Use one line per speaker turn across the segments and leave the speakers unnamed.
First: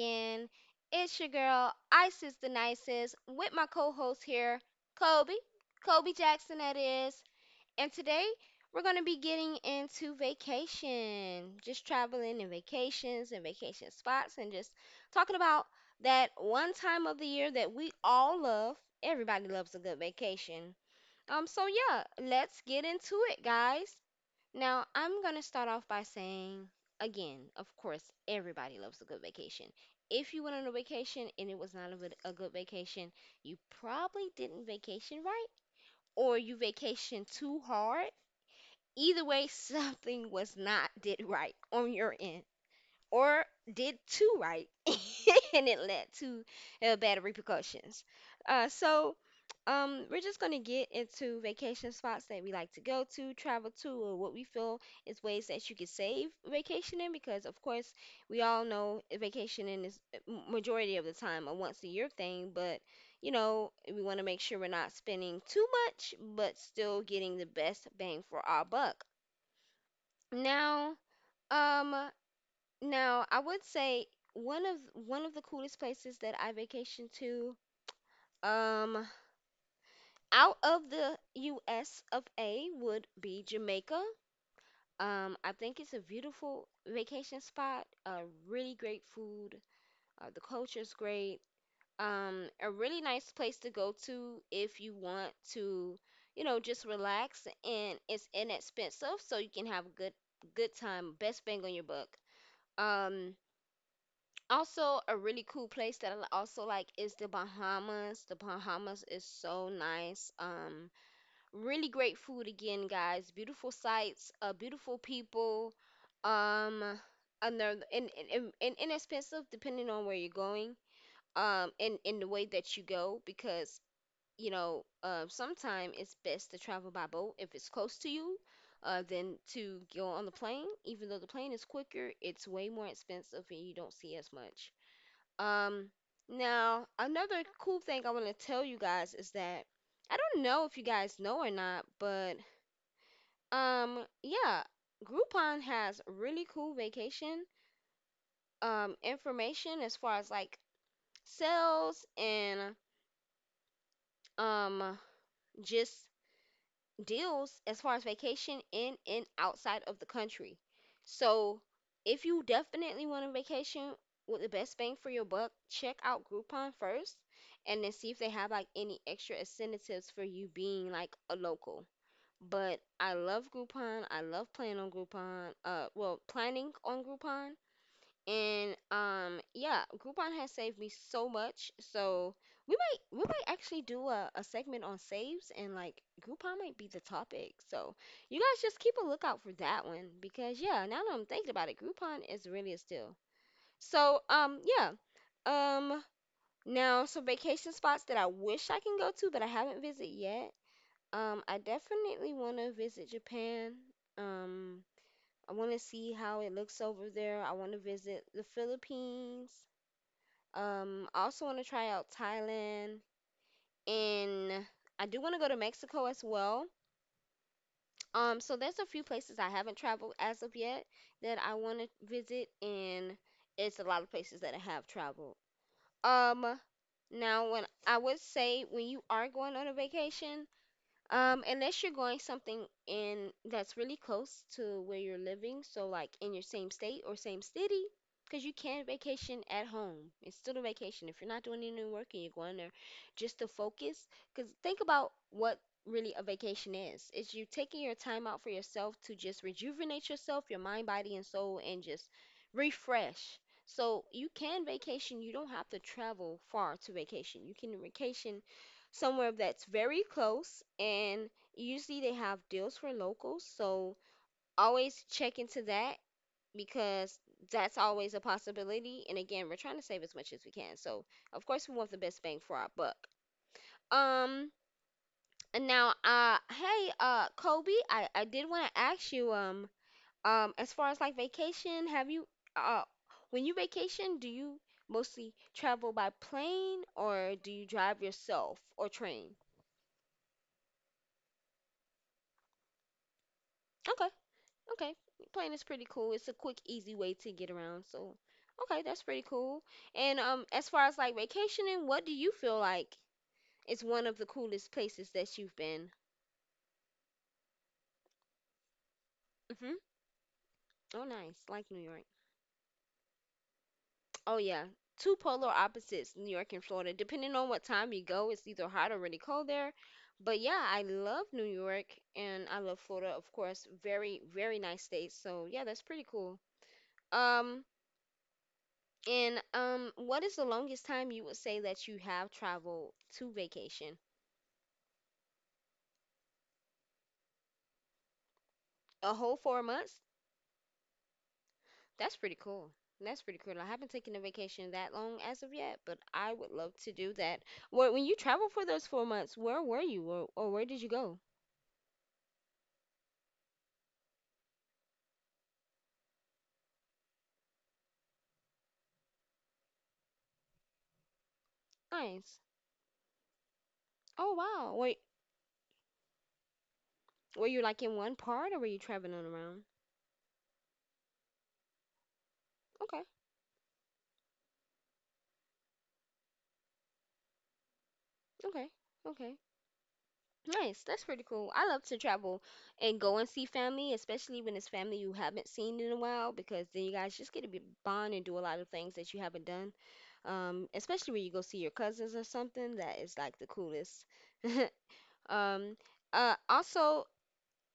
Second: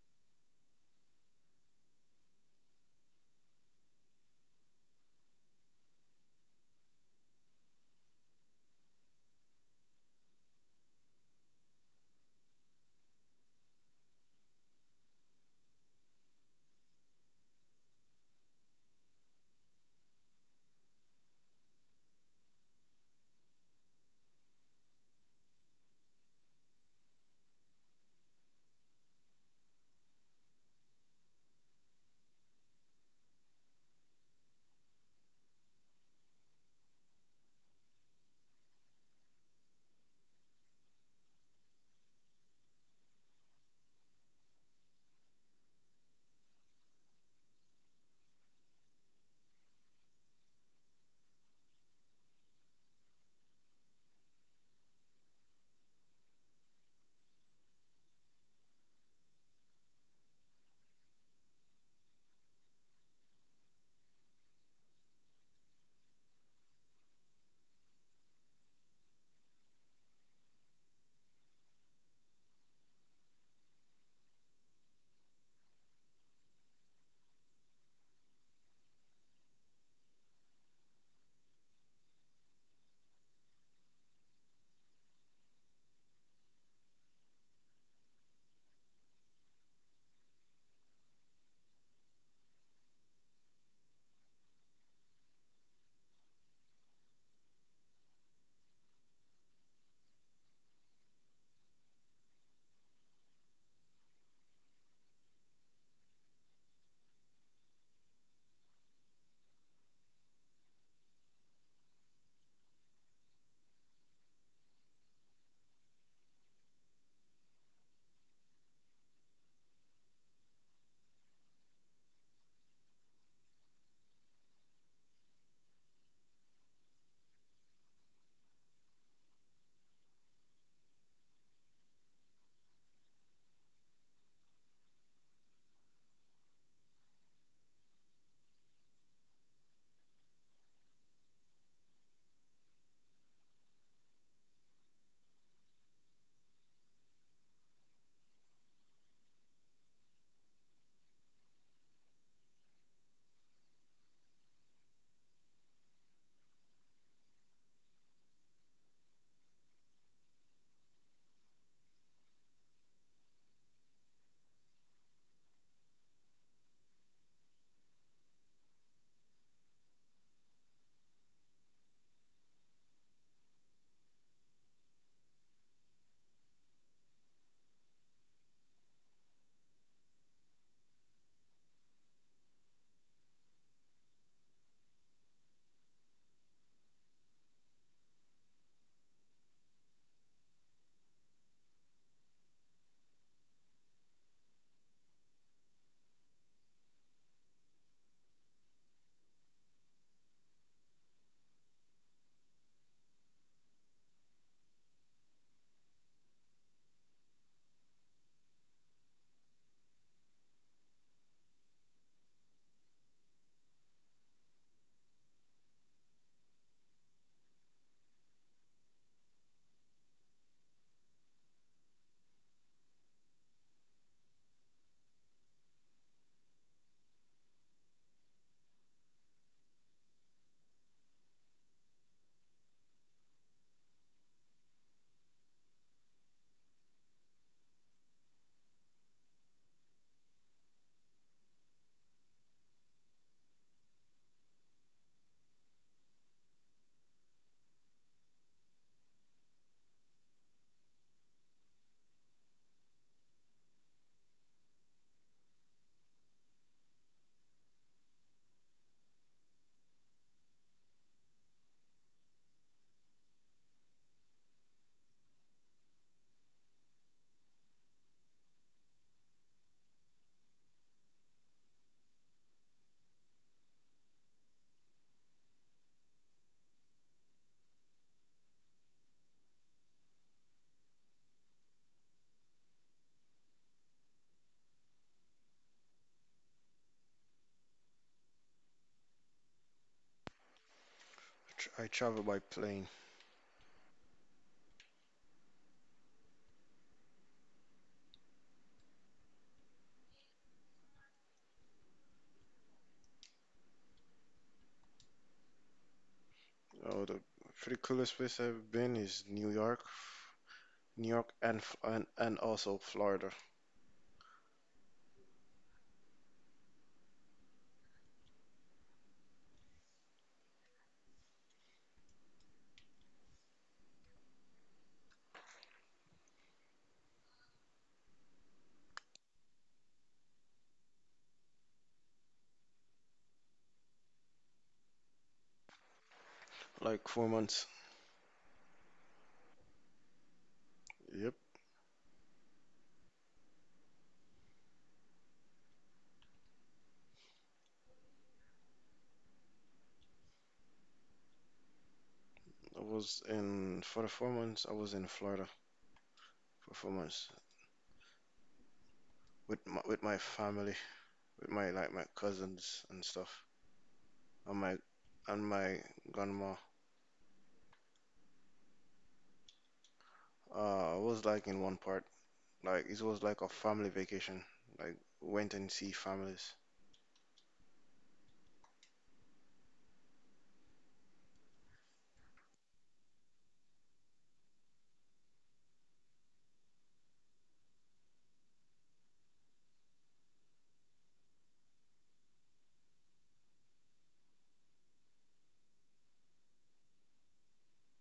again. It's your girl, Isis the Nicest, with my co host here, Kobe. Kobe Jackson, that is. And today, we're going to be getting into vacation, just traveling and vacations and vacation spots, and just talking about that one time of the year that we all love. Everybody loves a good vacation. So yeah, let's get into it, guys. Now, I'm going to start off by saying, again, of course, everybody loves a good vacation. If you went on a vacation and it was not a good vacation, you probably didn't vacation right or you vacationed too hard. Either way, something was not did right on your end or did too right, and it led to bad repercussions. Uh, so, we're just gonna get into vacation spots that we like to go to, travel to, or what we feel is ways that you could save vacationing. Because of course, we all know vacationing is majority of the time a once a year thing, but you know we want to make sure we're not spending too much, but still getting the best bang for our buck. Now, um, now, I would say one of the coolest places that I vacationed to um out of the US of A would be Jamaica. I think it's a beautiful vacation spot, really great food, the culture's great. A really nice place to go to if you want to, you know, just relax, and it's inexpensive so you can have a good time, best bang on your buck. Um Also, a really cool place that also like is the Bahamas. The Bahamas is so nice. Really great food again, guys. Beautiful sights, beautiful people. Um, and they're and inexpensive depending on where you're going. And in the way that you go because you know, sometimes it's best to travel by boat if it's close to you, than to go on the plane. Even though the plane is quicker, it's way more expensive and you don't see as much. Um, Now, another cool thing I want to tell you guys is that I don't know if you guys know or not, but yeah, Groupon has really cool vacation information as far as like sales and um just deals as far as vacation in and outside of the country. So if you definitely want a vacation with the best bang for your buck, check out Groupon first and then see if they have like any extra incentives for you being like a local. But I love Groupon. I love planning on Groupon. Well, planning on Groupon. And yeah, Groupon has saved me so much. So we might actually do a segment on saves, and like Groupon might be the topic. So you guys just keep a lookout for that one because yeah, now that I'm thinking about it, Groupon is really a steal. So yeah. Um Now some vacation spots that I wish I can go to but I haven't visited yet. I definitely want to visit Japan. Um I want to see how it looks over there. I want to visit the Philippines. I also want to try out Thailand, and I do want to go to Mexico as well. So there's a few places I haven't traveled as of yet that I want to visit, and it's a lot of places that I have traveled. Um, now when I would say when you are going on a vacation, unless you're going something in that's really close to where you're living, so like in your same state or same city, because you can vacation at home. It's still a vacation if you're not doing any work and you're going there just to focus. Because think about what really a vacation is. It's you taking your time out for yourself to just rejuvenate yourself, your mind, body, and soul, and just refresh. So you can vacation. You don't have to travel far to vacation. You can vacation somewhere that's very close, and usually they have deals for locals, so always check into that because that's always a possibility, and again we're trying to save as much as we can, so of course we want the best bang for our buck. Um and now uh hey, Kobe, I did want to ask you as far as like vacation, have you uh when you vacation do you mostly travel by plane or do you drive yourself or train?
I travel by plane.
Okay. Okay, plane is pretty cool. It's a quick, easy way to get around. So, okay, that's pretty cool. And as far as like vacationing, what do you feel like is one of the coolest places that you've been?
Oh, the pretty coolest place I've been is New York,
Hmm.
New
Oh,
York,
nice.
and F-
Like New
and,
York.
and also Florida.
Oh yeah, two polar opposites, New York and Florida. Depending on what time you go, it's either hot or really cold there. But yeah, I love New York and I love Florida, of course. Very, very nice states. So yeah, that's pretty cool. Um, And what is the longest time you would say that you have traveled to vacation?
Like 4 months.
A whole 4 months?
Yep,
That's pretty cool. That's pretty cool. I haven't taken a vacation that long as of yet, but I would love to do that. Well, when you traveled for those 4 months, where were you, or where did you go?
I was in for the four months. I was in Florida for 4 months with my family, with my like my
Nice.
cousins and stuff, and
Oh
my
wow. Wait,
and my grandma.
were you like in one part or were you traveling around?
I was like in one part. Like it was
Okay,
like a family vacation. Like went and see families.
okay, okay. Nice. That's pretty cool. I love to travel and go and see family, especially when it's family you haven't seen in a while, because then you guys just get to be bond and do a lot of things that you haven't done. Especially when you go see your cousins or something, that is like the coolest. Um, also,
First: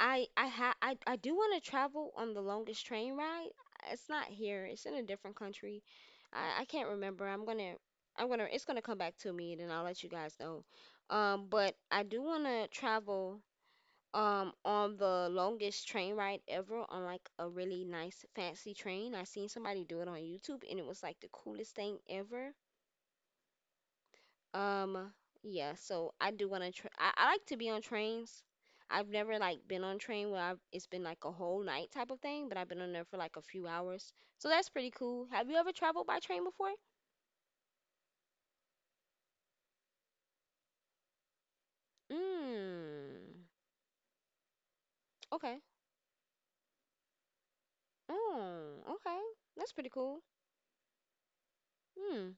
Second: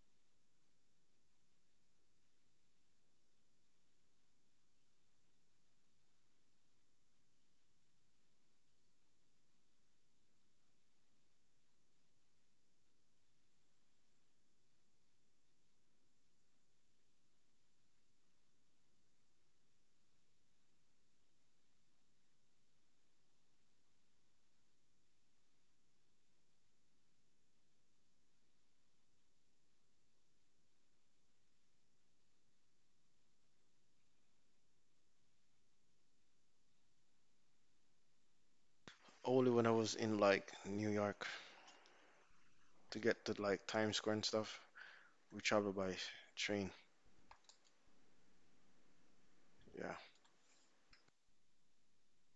I do want to travel on the longest train ride. It's not here. It's in a different country. I can't remember. I'm gonna It's gonna come back to me and then I'll let you guys know. But I do want to travel on the longest train ride ever on like a really nice fancy train. I seen somebody do it on YouTube and it was like the coolest thing ever. Um, yeah, so I do want to tr I like to be on trains. I've never like been on train where I've, it's been like a whole night type of thing, but I've been on there for like a few hours. So that's pretty cool. Have you ever traveled by train before?
Only when I was in like New York to get to
Mm.
like Times Square and stuff. We
Okay.
travel by train.
Mm, okay. That's pretty
Yeah.
cool. Hmm.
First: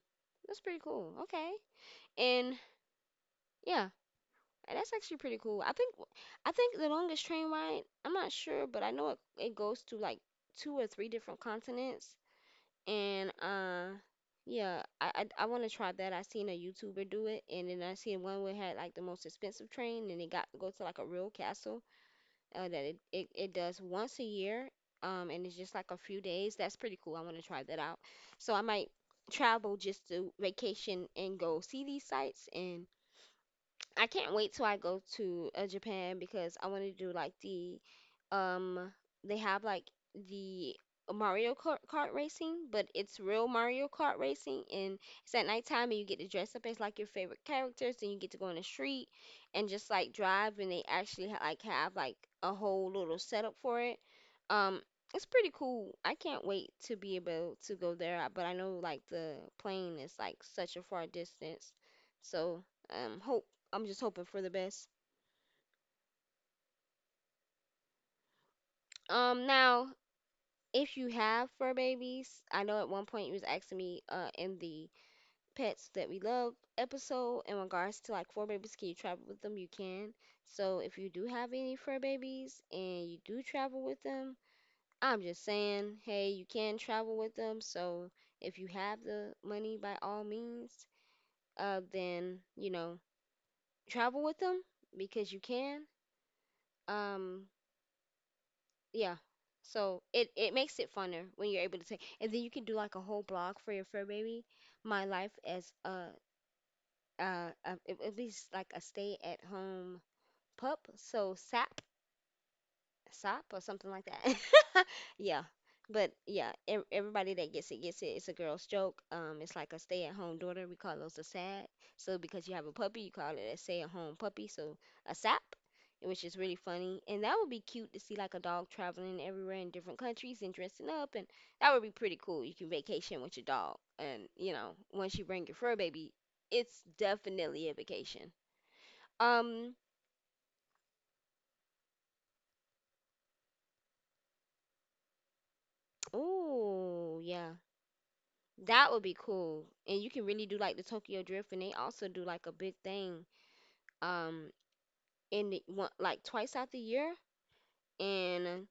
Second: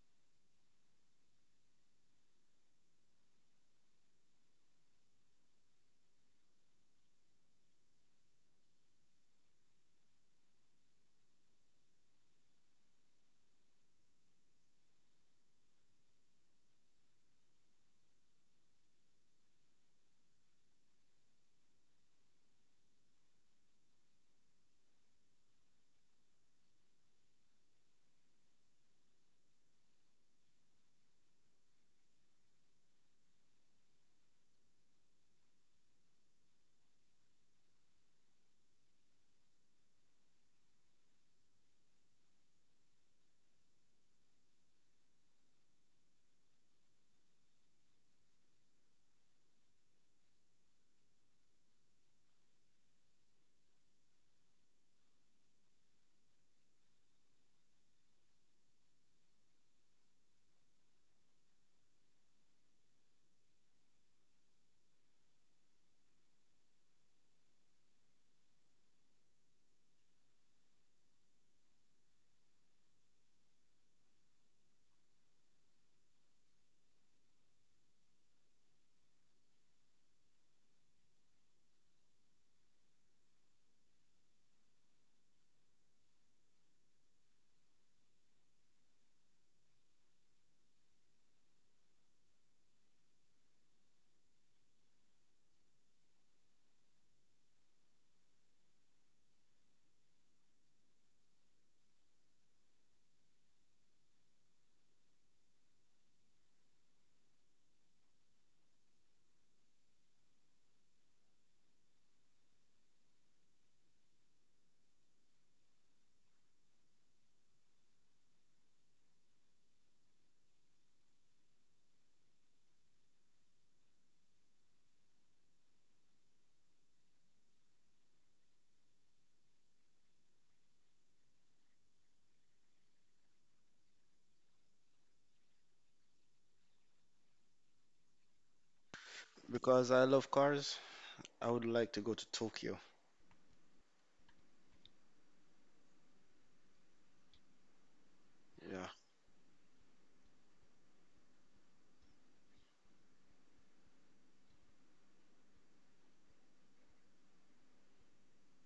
That's pretty cool. Okay. And yeah, and that's actually pretty cool. I think the longest train ride, I'm not sure, but I know it goes to like two or three different continents. And yeah, I want to try that. I seen a YouTuber do it, and then I seen one where it had like the most expensive train, and it got go to like a real castle that it does once a year, and it's just like a few days. That's pretty cool. I want to try that out. So I might travel just to vacation and go see these sites, and I can't wait till I go to Japan because I want to do like the um they have like the Mario Kart, Kart racing, but it's real Mario Kart racing and it's at nighttime and you get to dress up as like your favorite characters and you get to go on the street and just like drive, and they actually like have like a whole little setup for it. Um it's pretty cool. I can't wait to be able to go there, but I know like the plane is like such a far distance. So, hope I'm just hoping for the best. Now if you have fur babies, I know at one point you was asking me in the pets that we love episode in regards to like fur babies, can you travel with them? You can. So if you do have any fur babies and you do travel with them, I'm just saying, hey, you can travel with them. So if you have the money, by all means, then, you know, travel with them because you can. Um Yeah. So it makes it funner when you're able to take, and then you can do like a whole blog for your fur baby. My life as a at least like a stay at home pup. So SAP SOP or something like that. Yeah. But yeah, everybody that gets it gets it. It's a girl's joke. It's like a stay-at-home daughter. We call those a SAD. So because you have a puppy, you call it a stay-at-home puppy. So a SAP, which is really funny. And that would be cute to see like a dog traveling everywhere in different countries and dressing up. And that would be pretty cool. You can vacation with your dog. And once you bring your fur baby, it's definitely a vacation. Um,
Because I love cars, I would like to go to Tokyo.
oh yeah.
Yeah.
That would be cool. And you can really do like the Tokyo Drift, and they also do like a big thing um in the, one, like twice out the year, and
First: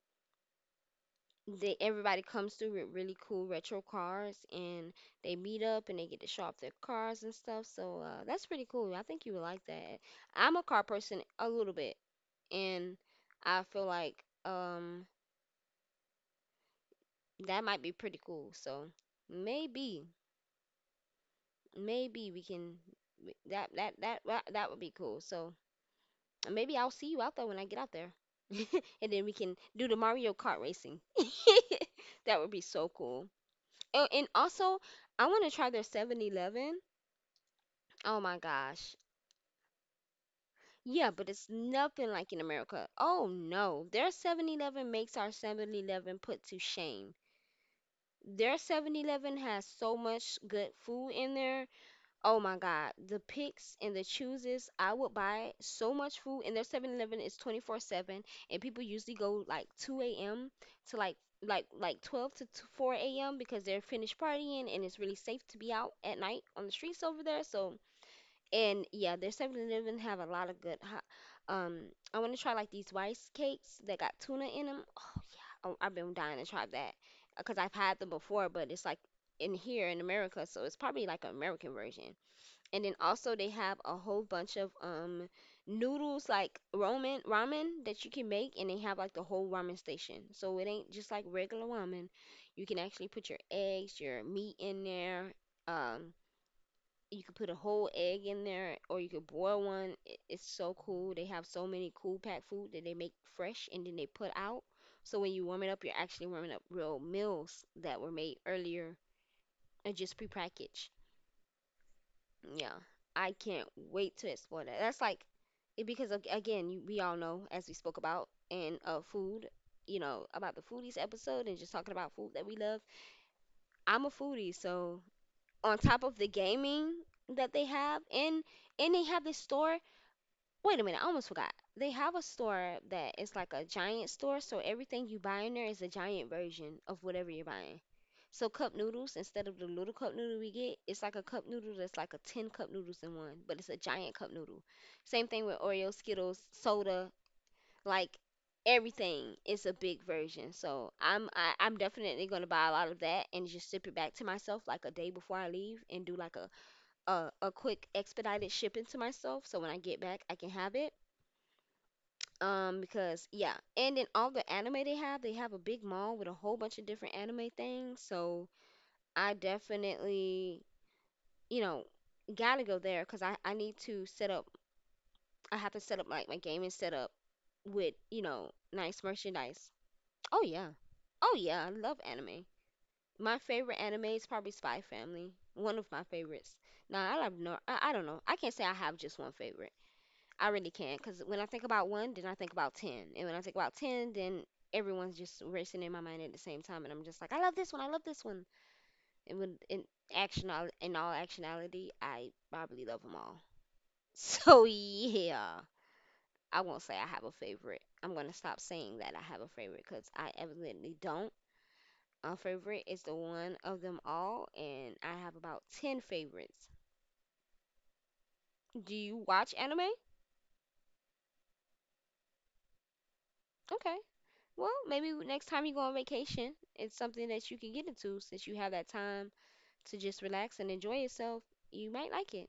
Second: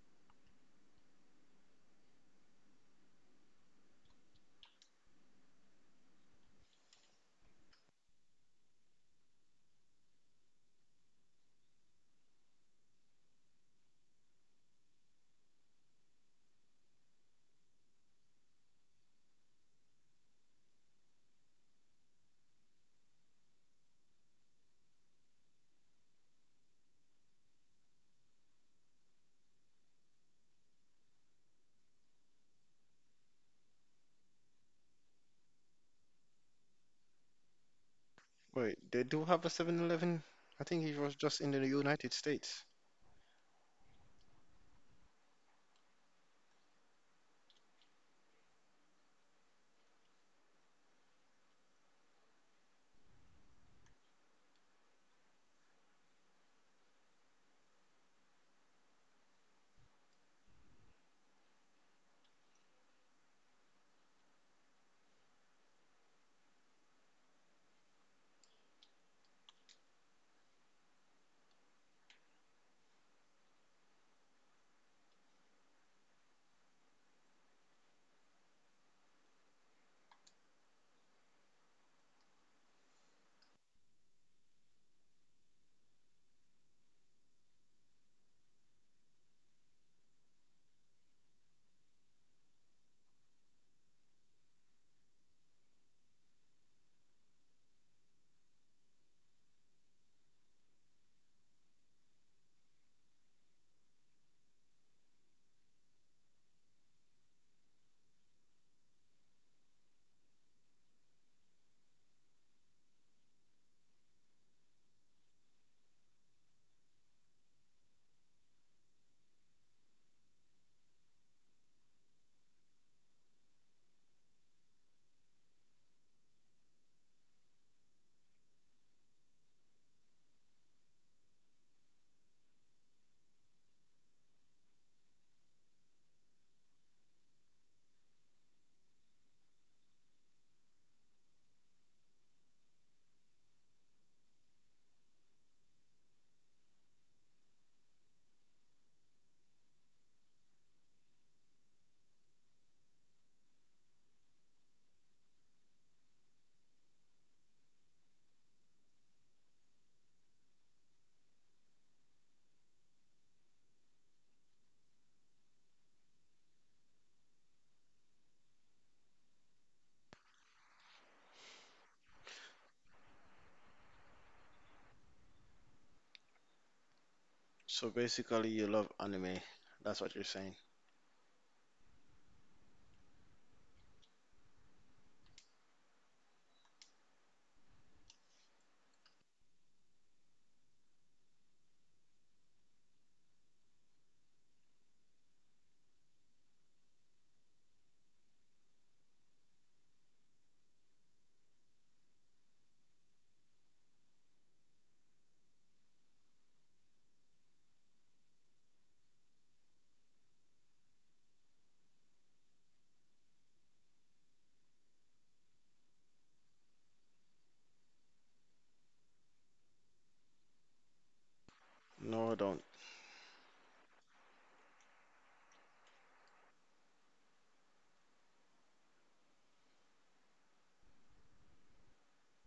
they, everybody comes through with really cool retro cars, and they meet up and they get to show off their cars and stuff. So that's pretty cool. I think you would like that. I'm a car person a little bit, and I feel like that might be pretty cool. So maybe maybe we can that that that that, that would be cool. So maybe I'll see you out there when I get out there. And then we can do the Mario Kart racing. That would be so cool. Oh, and also, I want to try their 7-Eleven. Oh my
Wait,
gosh.
they do have a 7-Eleven. I think it
Yeah,
was
but
just
it's
in the United
nothing like in
States.
America. Oh no. Their 7-Eleven makes our 7-Eleven put to shame. Their 7-Eleven has so much good food in there. Oh my God, the picks and the chooses, I would buy so much food, and their 7-Eleven is 24/7, and people usually go like 2 a.m. to like 12 to 4 a.m. because they're finished partying and it's really safe to be out at night on the streets over there. So, and yeah, their 7-Eleven have a lot of good hot, um I want to try like these rice cakes that got tuna in them. Oh, I've been dying to try that because I've had them before, but it's like in here in America, so it's probably like an American version. And then also they have a whole bunch of noodles like ramen that you can make, and they have like the whole ramen station, so it ain't just like regular ramen. You can actually put your eggs, your meat in there. um you could put a whole egg in there, or you could boil one. It's so cool. They have so many cool packed food that they make fresh and then they put out, so when you warm it up you're actually warming up real meals that were made earlier and just prepackaged. Yeah, I can't wait to explore that. That's like, because again, you, we all know, as we spoke about in food, about the foodies episode and just talking about food that we love. I'm a foodie, so on top of the gaming that they have, and they have this store. Wait a minute, I almost forgot. They have a store that is like a giant store, so everything you buy in there is a giant version of whatever you're buying. So cup noodles, instead of the little cup noodle we get, it's like a cup noodle that's like a 10 cup noodles in one, but it's a giant cup noodle. Same thing with Oreo, Skittles, soda, like everything is a big version. So I'm definitely gonna buy a lot of that and just ship it back to myself like a day before I leave and do like a quick expedited shipping to myself so when I get back I can have it. Because yeah, and in all the anime they have a big mall with a whole bunch of different anime things. So I definitely, you know, gotta go there because I need to set up. I have to set up like my gaming setup
So
with
basically, you love
nice
anime.
merchandise.
That's what you're
Oh
saying.
yeah, oh yeah, I love anime. My favorite anime is probably Spy Family, one of my favorites. Now I have no, I don't know. I can't say I have just one favorite. I really can't, because when I think about one, then I think about 10. And when I think about 10, then everyone's just racing in my mind at the same time. And I'm just like, I love this one. I love this one. And action, in all actionality, I probably love them all. So, yeah, I won't say I have a favorite. I'm going to stop saying that I have a favorite, because I evidently don't. A favorite is the one of them all, and I have about 10 favorites. Do you watch anime?
No, I don't.
Okay. Well, maybe next time you go on vacation, it's something that you can get into, since you have that time to just relax and enjoy yourself. You might like it.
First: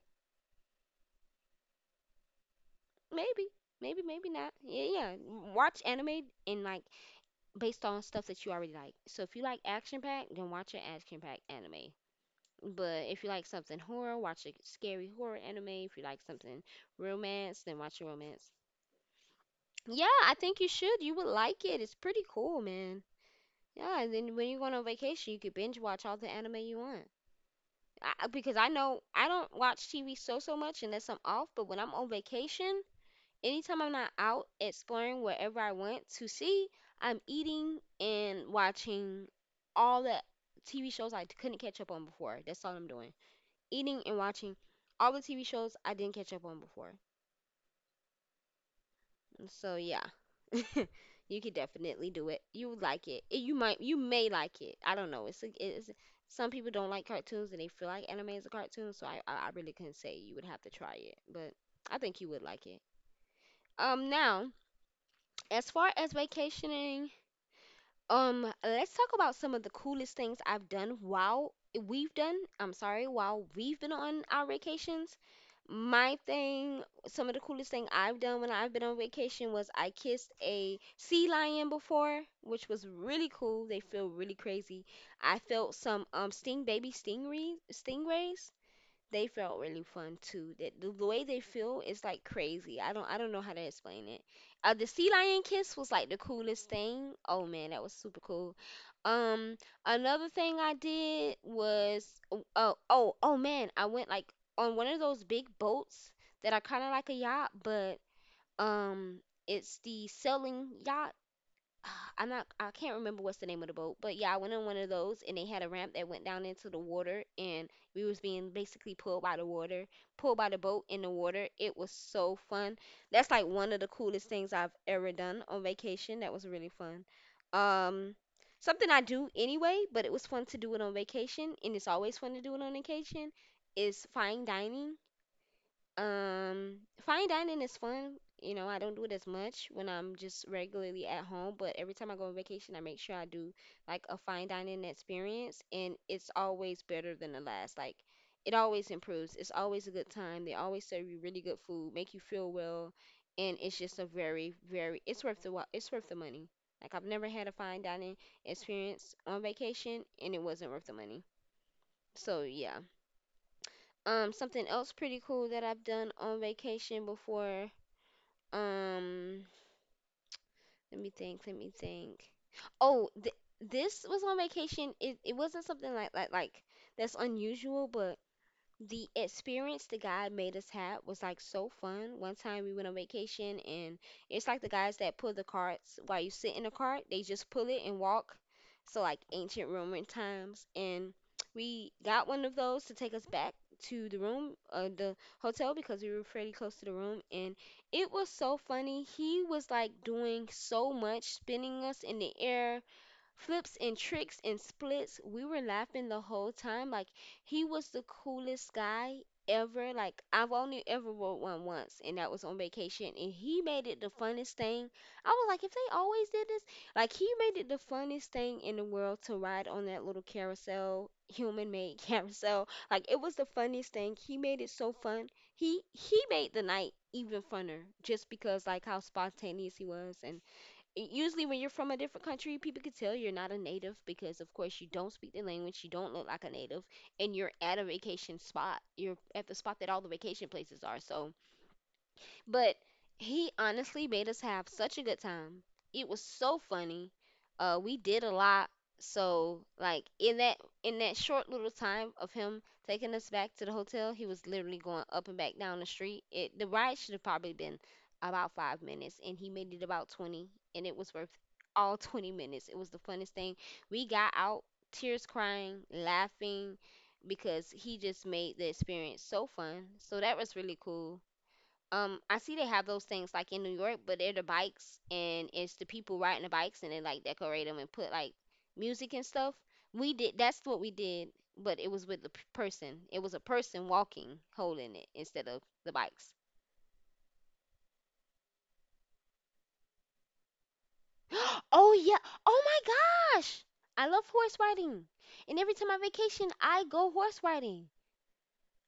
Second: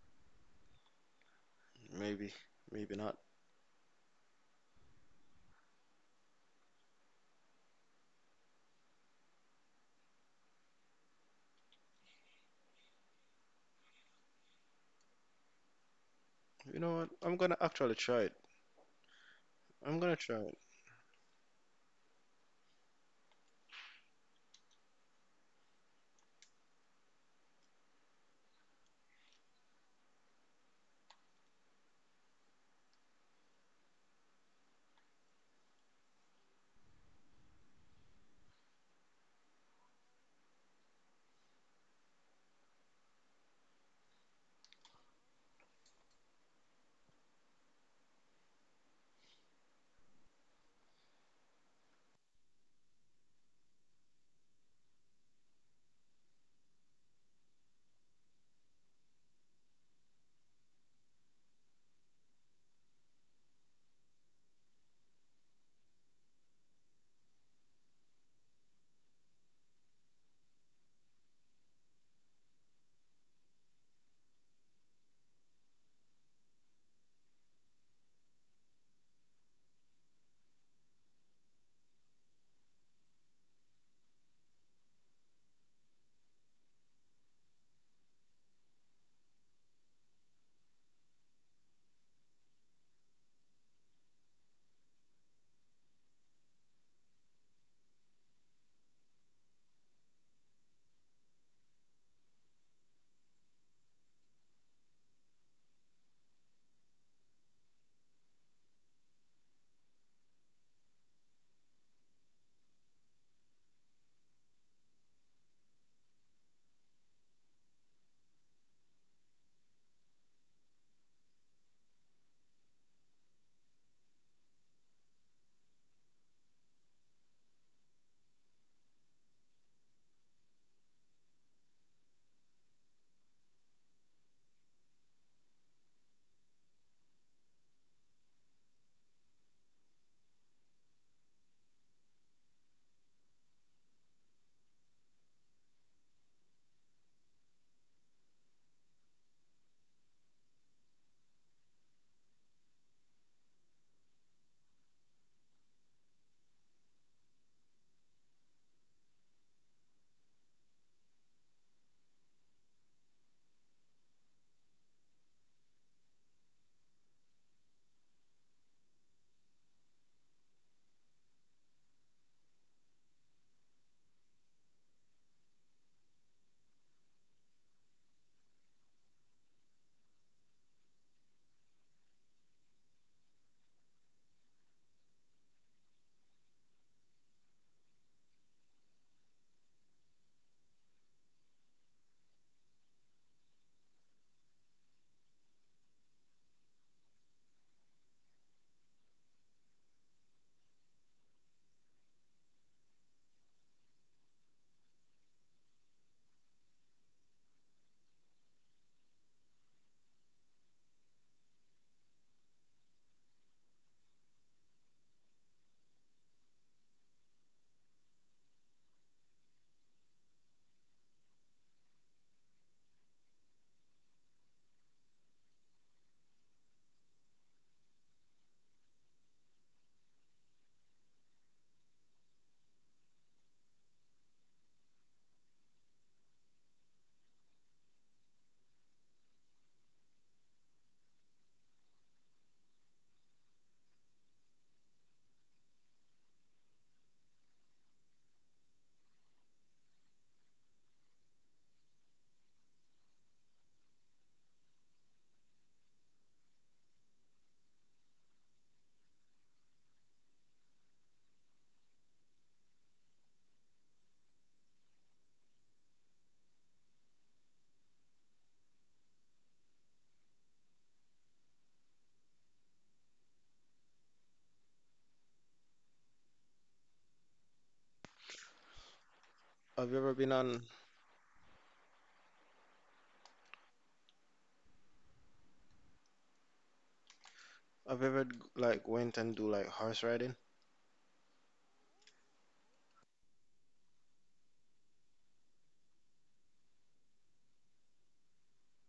Maybe. Maybe not.
Maybe. Maybe, maybe not. Yeah, yeah. Watch anime, and like based on stuff that you already like. So if you like action packed, then watch an action packed anime. But if you like something horror, watch a scary horror anime. If you like something
You know what? I'm gonna
romance, then
actually
watch a
try it.
romance.
I'm
Yeah,
gonna
I
try it.
think you should. You would like it. It's pretty cool, man. Yeah, and then when you go on a vacation, you could binge watch all the anime you want. Because I know I don't watch TV so much unless I'm off, but when I'm on vacation, anytime I'm not out exploring wherever I want to see, I'm eating and watching all the TV shows I couldn't catch up on before. That's all I'm doing. Eating and watching all the TV shows I didn't catch up on before. So yeah. You could definitely do it. You would like it. You may like it. I don't know. It's, some people don't like cartoons and they feel like anime is a cartoon, so I really couldn't say. You would have to try it, but I think you would like it. Now, as far as vacationing, let's talk about some of the coolest things I've done while we've done, I'm sorry, while we've been on our vacations. My thing, some of the coolest thing I've done when I've been on vacation was I kissed a sea lion before, which was really cool. They feel really crazy. I felt some sting baby stingrays. They felt really fun too. The way they feel is like crazy. I don't know how to explain it. The sea lion kiss was like the coolest thing. Oh man, that was super cool. Um, Another thing I did was, oh, man, I went like on one of those big boats that are kind of like a yacht, but um, it's the sailing yacht. Ah, I can't remember what's the name of the boat, but yeah, I went on one of those and they had a ramp that went down into the water, and we was being basically pulled by the water, pulled by the boat in the water. It was so fun. That's like one of the coolest things I've ever done on vacation. That was really fun. Um Something I do anyway, but it was fun to do it on vacation, and it's always fun to do it on vacation, is fine dining. Fine dining is fun. You know, I don't do it as much when I'm just regularly at home, but every time I go on vacation, I make sure I do like a fine dining experience, and it's always better than the last. Like, it always improves. It's always a good time. They always serve you really good food, make you feel well, and it's just a very, very, it's worth the it's worth the money. Like, I've never had a fine dining experience on vacation, and it wasn't worth the money. So, yeah. Something else pretty cool that I've done on vacation before. Um, Let me think, let me think. Oh, th this was on vacation. It wasn't something like that's unusual, but the experience the guy made us have was like so fun. One time we went on vacation, and it's like the guys that pull the carts while you sit in the cart, they just pull it and walk. So like ancient Roman times, and we got one of those to take us back to the room, the hotel, because we were pretty close to the room, and it was so funny. He was like doing so much, spinning us in the air, flips and tricks and splits. We were laughing the whole time. Like he was the coolest guy ever. Like I've only ever rode one once, and that was on vacation. And he made it the funnest thing. I was like, if they always did this, like he made it the funnest thing in the world to ride on that little carousel, human-made carousel. Like it was the funniest thing. He made it so fun. He made the night even funner just because like how spontaneous he was. And usually when you're from a different country, people can tell you're not a native because, of course, you don't speak the language, you don't look like a native, and you're at a vacation spot. You're at the spot that all the vacation places are. So but he honestly made us have such a good time. It was so funny. We did a lot. So like in that short little time of him taking us back to the hotel, he was literally going up and back down the street. It the ride should have probably been about 5 minutes, and he made it about 20, and it was worth all 20 minutes. It was the funnest thing. We got out, tears crying, laughing, because he just made the experience so fun. So that was really cool. I see they have those things like in New York, but they're the bikes and it's the people riding the bikes and they like decorate them and put like music and stuff.
Have you
We
ever been
did, that's
on,
what we did, but it was with the person. It was a person walking holding it instead of the bikes.
have you ever like went and do like horse riding?
Oh yeah. Oh my gosh. I love horse riding. And every time I vacation, I go horse riding.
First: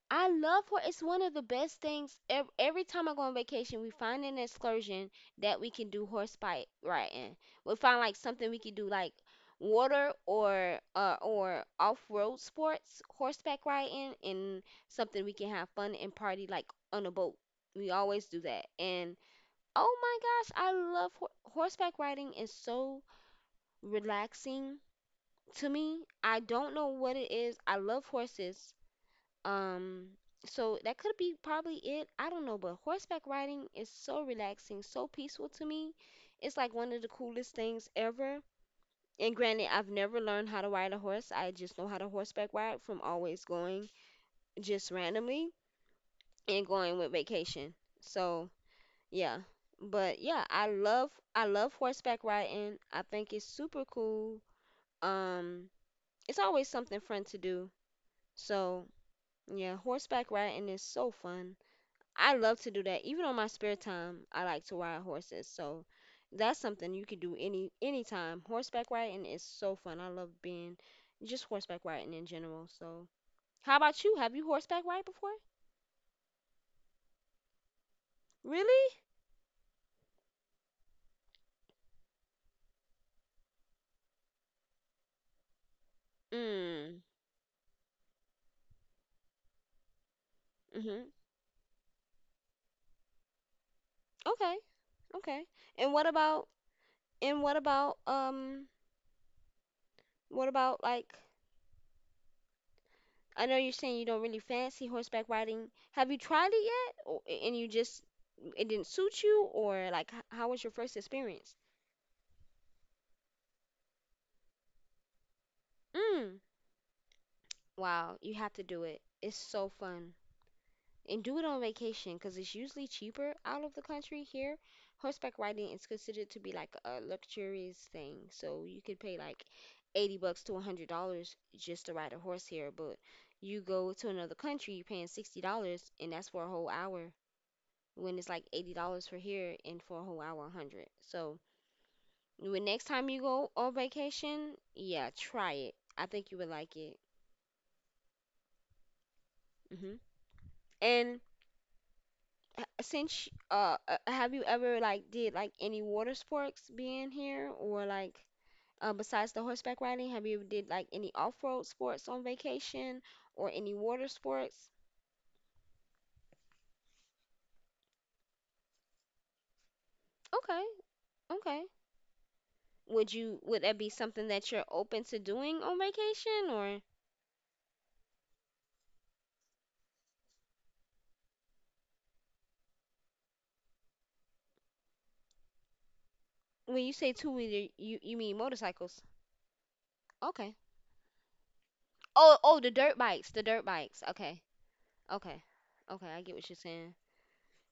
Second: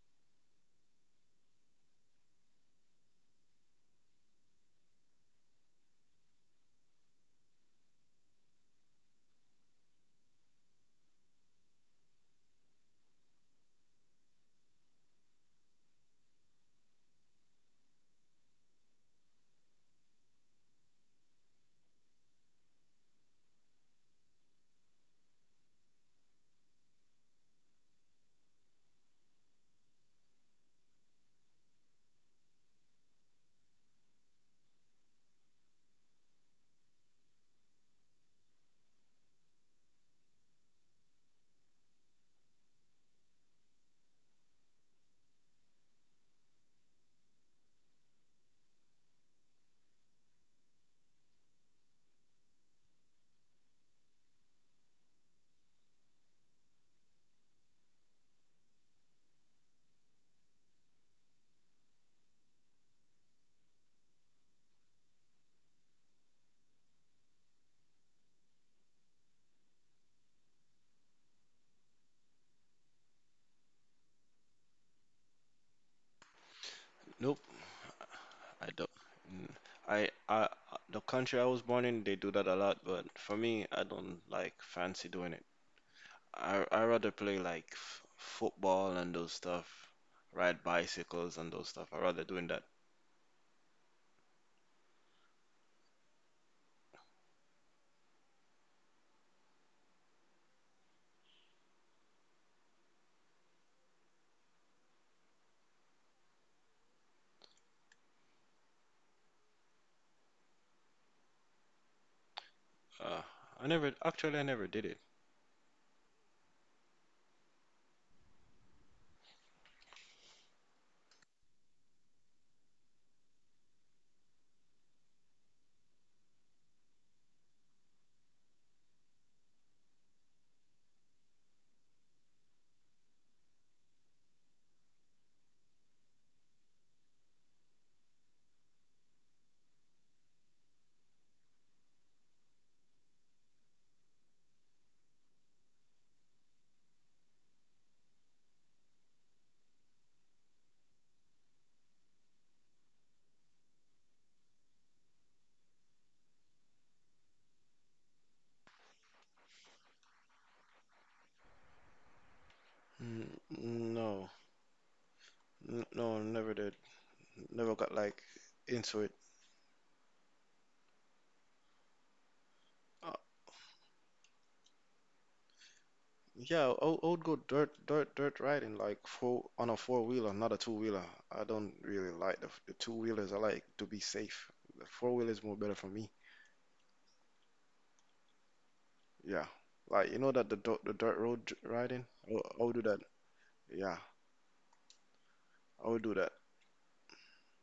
I love Hawaii. It's one of the best things. Every time I go on vacation, we find an excursion that we can do horseback riding. We find like something we can do like water, or off-road sports, horseback riding, and something we can have fun and party like on a boat. We always do that. And oh my gosh, I love horseback riding. Is so relaxing to me. I don't know what it is. I love horses, um, so that could be probably it. I don't know, but horseback riding is so relaxing, so peaceful to me. It's like one of the coolest things ever. And granted, I've never learned how to ride a horse. I just know how to horseback ride from always going just randomly and going with vacation. So, yeah. But yeah, I love horseback riding. I think it's super cool. Um, it's always something fun to do. So, yeah, horseback riding is so fun. I love to do that. Even on my spare time, I like to ride horses. So that's something you could do anytime. Horseback riding is so fun. I love being just horseback riding in general. So how about you? Have you horseback ride before?
Nope. I
Really?
don't. mm, I the country I was born in, they do that a lot, but for me, I don't like fancy doing it. I
Mm.
rather play like f football and those stuff, ride
Mhm.
bicycles and those stuff. I rather doing that.
Okay. Okay. And what about and what about what about like I know you're saying you don't really fancy horseback riding. Have you tried it yet? Or, and you just it didn't suit you or like how was your first experience?
Uh, I never actually, I never did it.
Wow, you have to do it. It's so fun. And do it on vacation because it's usually cheaper out of the country. Here, horseback riding is considered to be like a luxurious thing. So you could pay like 80 bucks to $100 just to ride a horse here. But you go to another country, you're paying $60, and that's for a whole hour, when it's like $80 for here, and for a whole hour 100. So when next time you go on vacation, yeah, try it. I think you would like it. Hmm. And have you ever like did like any water sports being here or like besides the horseback riding, have you did like any off-road sports on vacation or any
N
water
no,
sports?
N no, never did. Never got like into it.
Okay. Okay. Would that be something that you're open to doing on vacation? Or
Yeah, I would go dirt riding like four wheeler, not a two wheeler. I don't really like the two wheelers. I like to be safe. The four wheeler is more better for me.
when you say two-wheeler, you mean motorcycles?
Yeah, like you know
Okay.
that the dirt road riding.
oh oh the
I would do
dirt
that.
bikes, the dirt bikes.
Yeah,
Okay. Okay.
I
Okay,
would
I
do
get
that.
what you're saying.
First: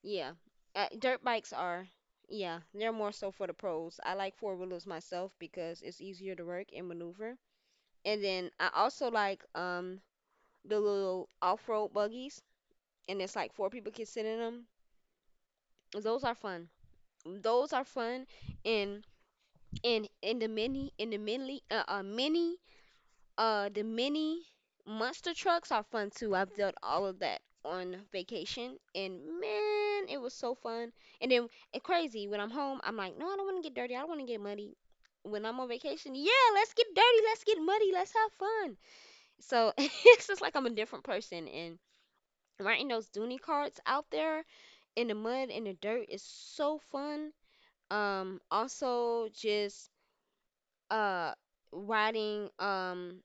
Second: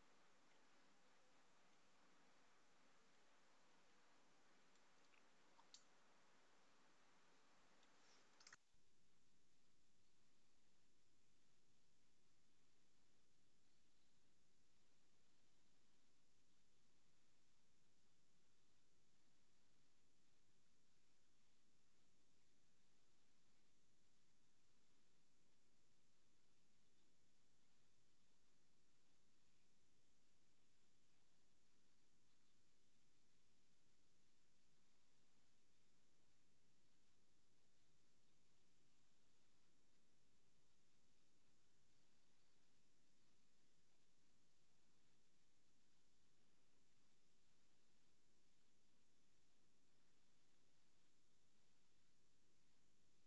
Yeah. Dirt bikes are, yeah, they're more so for the pros. I like four wheelers myself because it's easier to work and maneuver. And then I also like the little off-road buggies, and it's like four people can sit in them. Those are fun. Those are fun, and and the mini the mini monster trucks are fun too. I've done all of that on vacation, and man, it was so fun. And then and crazy when I'm home, I'm like, no, I don't want to get dirty. I don't want to get muddy. When I'm on vacation, yeah, let's get dirty, let's get muddy, let's have fun. So it's just like I'm a different person. And riding those Dooney carts out there in the mud and the dirt is so fun. Also just uh riding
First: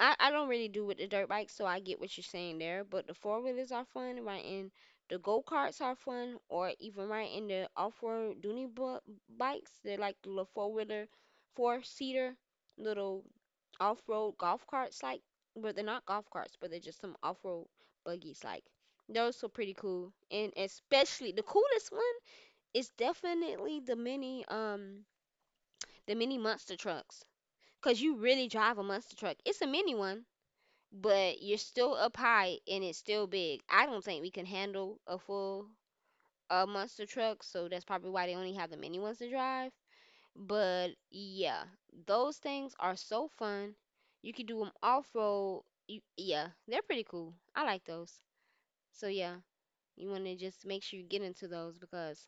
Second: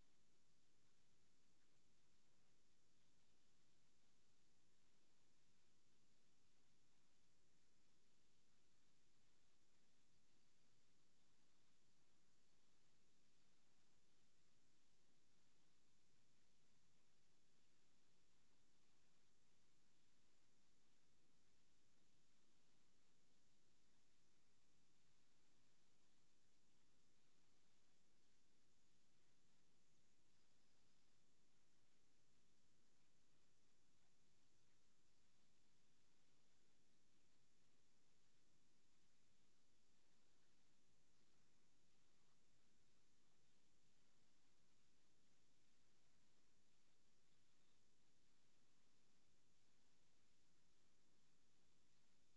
I don't really do with the dirt bike, so I get what you're saying there. But the four wheelers are fun, riding the go karts are fun, or even riding the off road bikes. They're like the little four wheeler, four seater, little off road golf carts, like, but they're not golf carts, but they're just some off road buggies. Like, those are pretty cool. And especially the coolest one is definitely the mini monster trucks. Cause you really drive a monster truck. It's a mini one, but you're still up high and it's still big. I don't think we can handle a full monster truck, so that's probably why they only have the mini ones to drive. But yeah, those things are so fun. You can do them off road. Yeah, they're pretty cool. I like those. So yeah, you want to just make sure you get into those because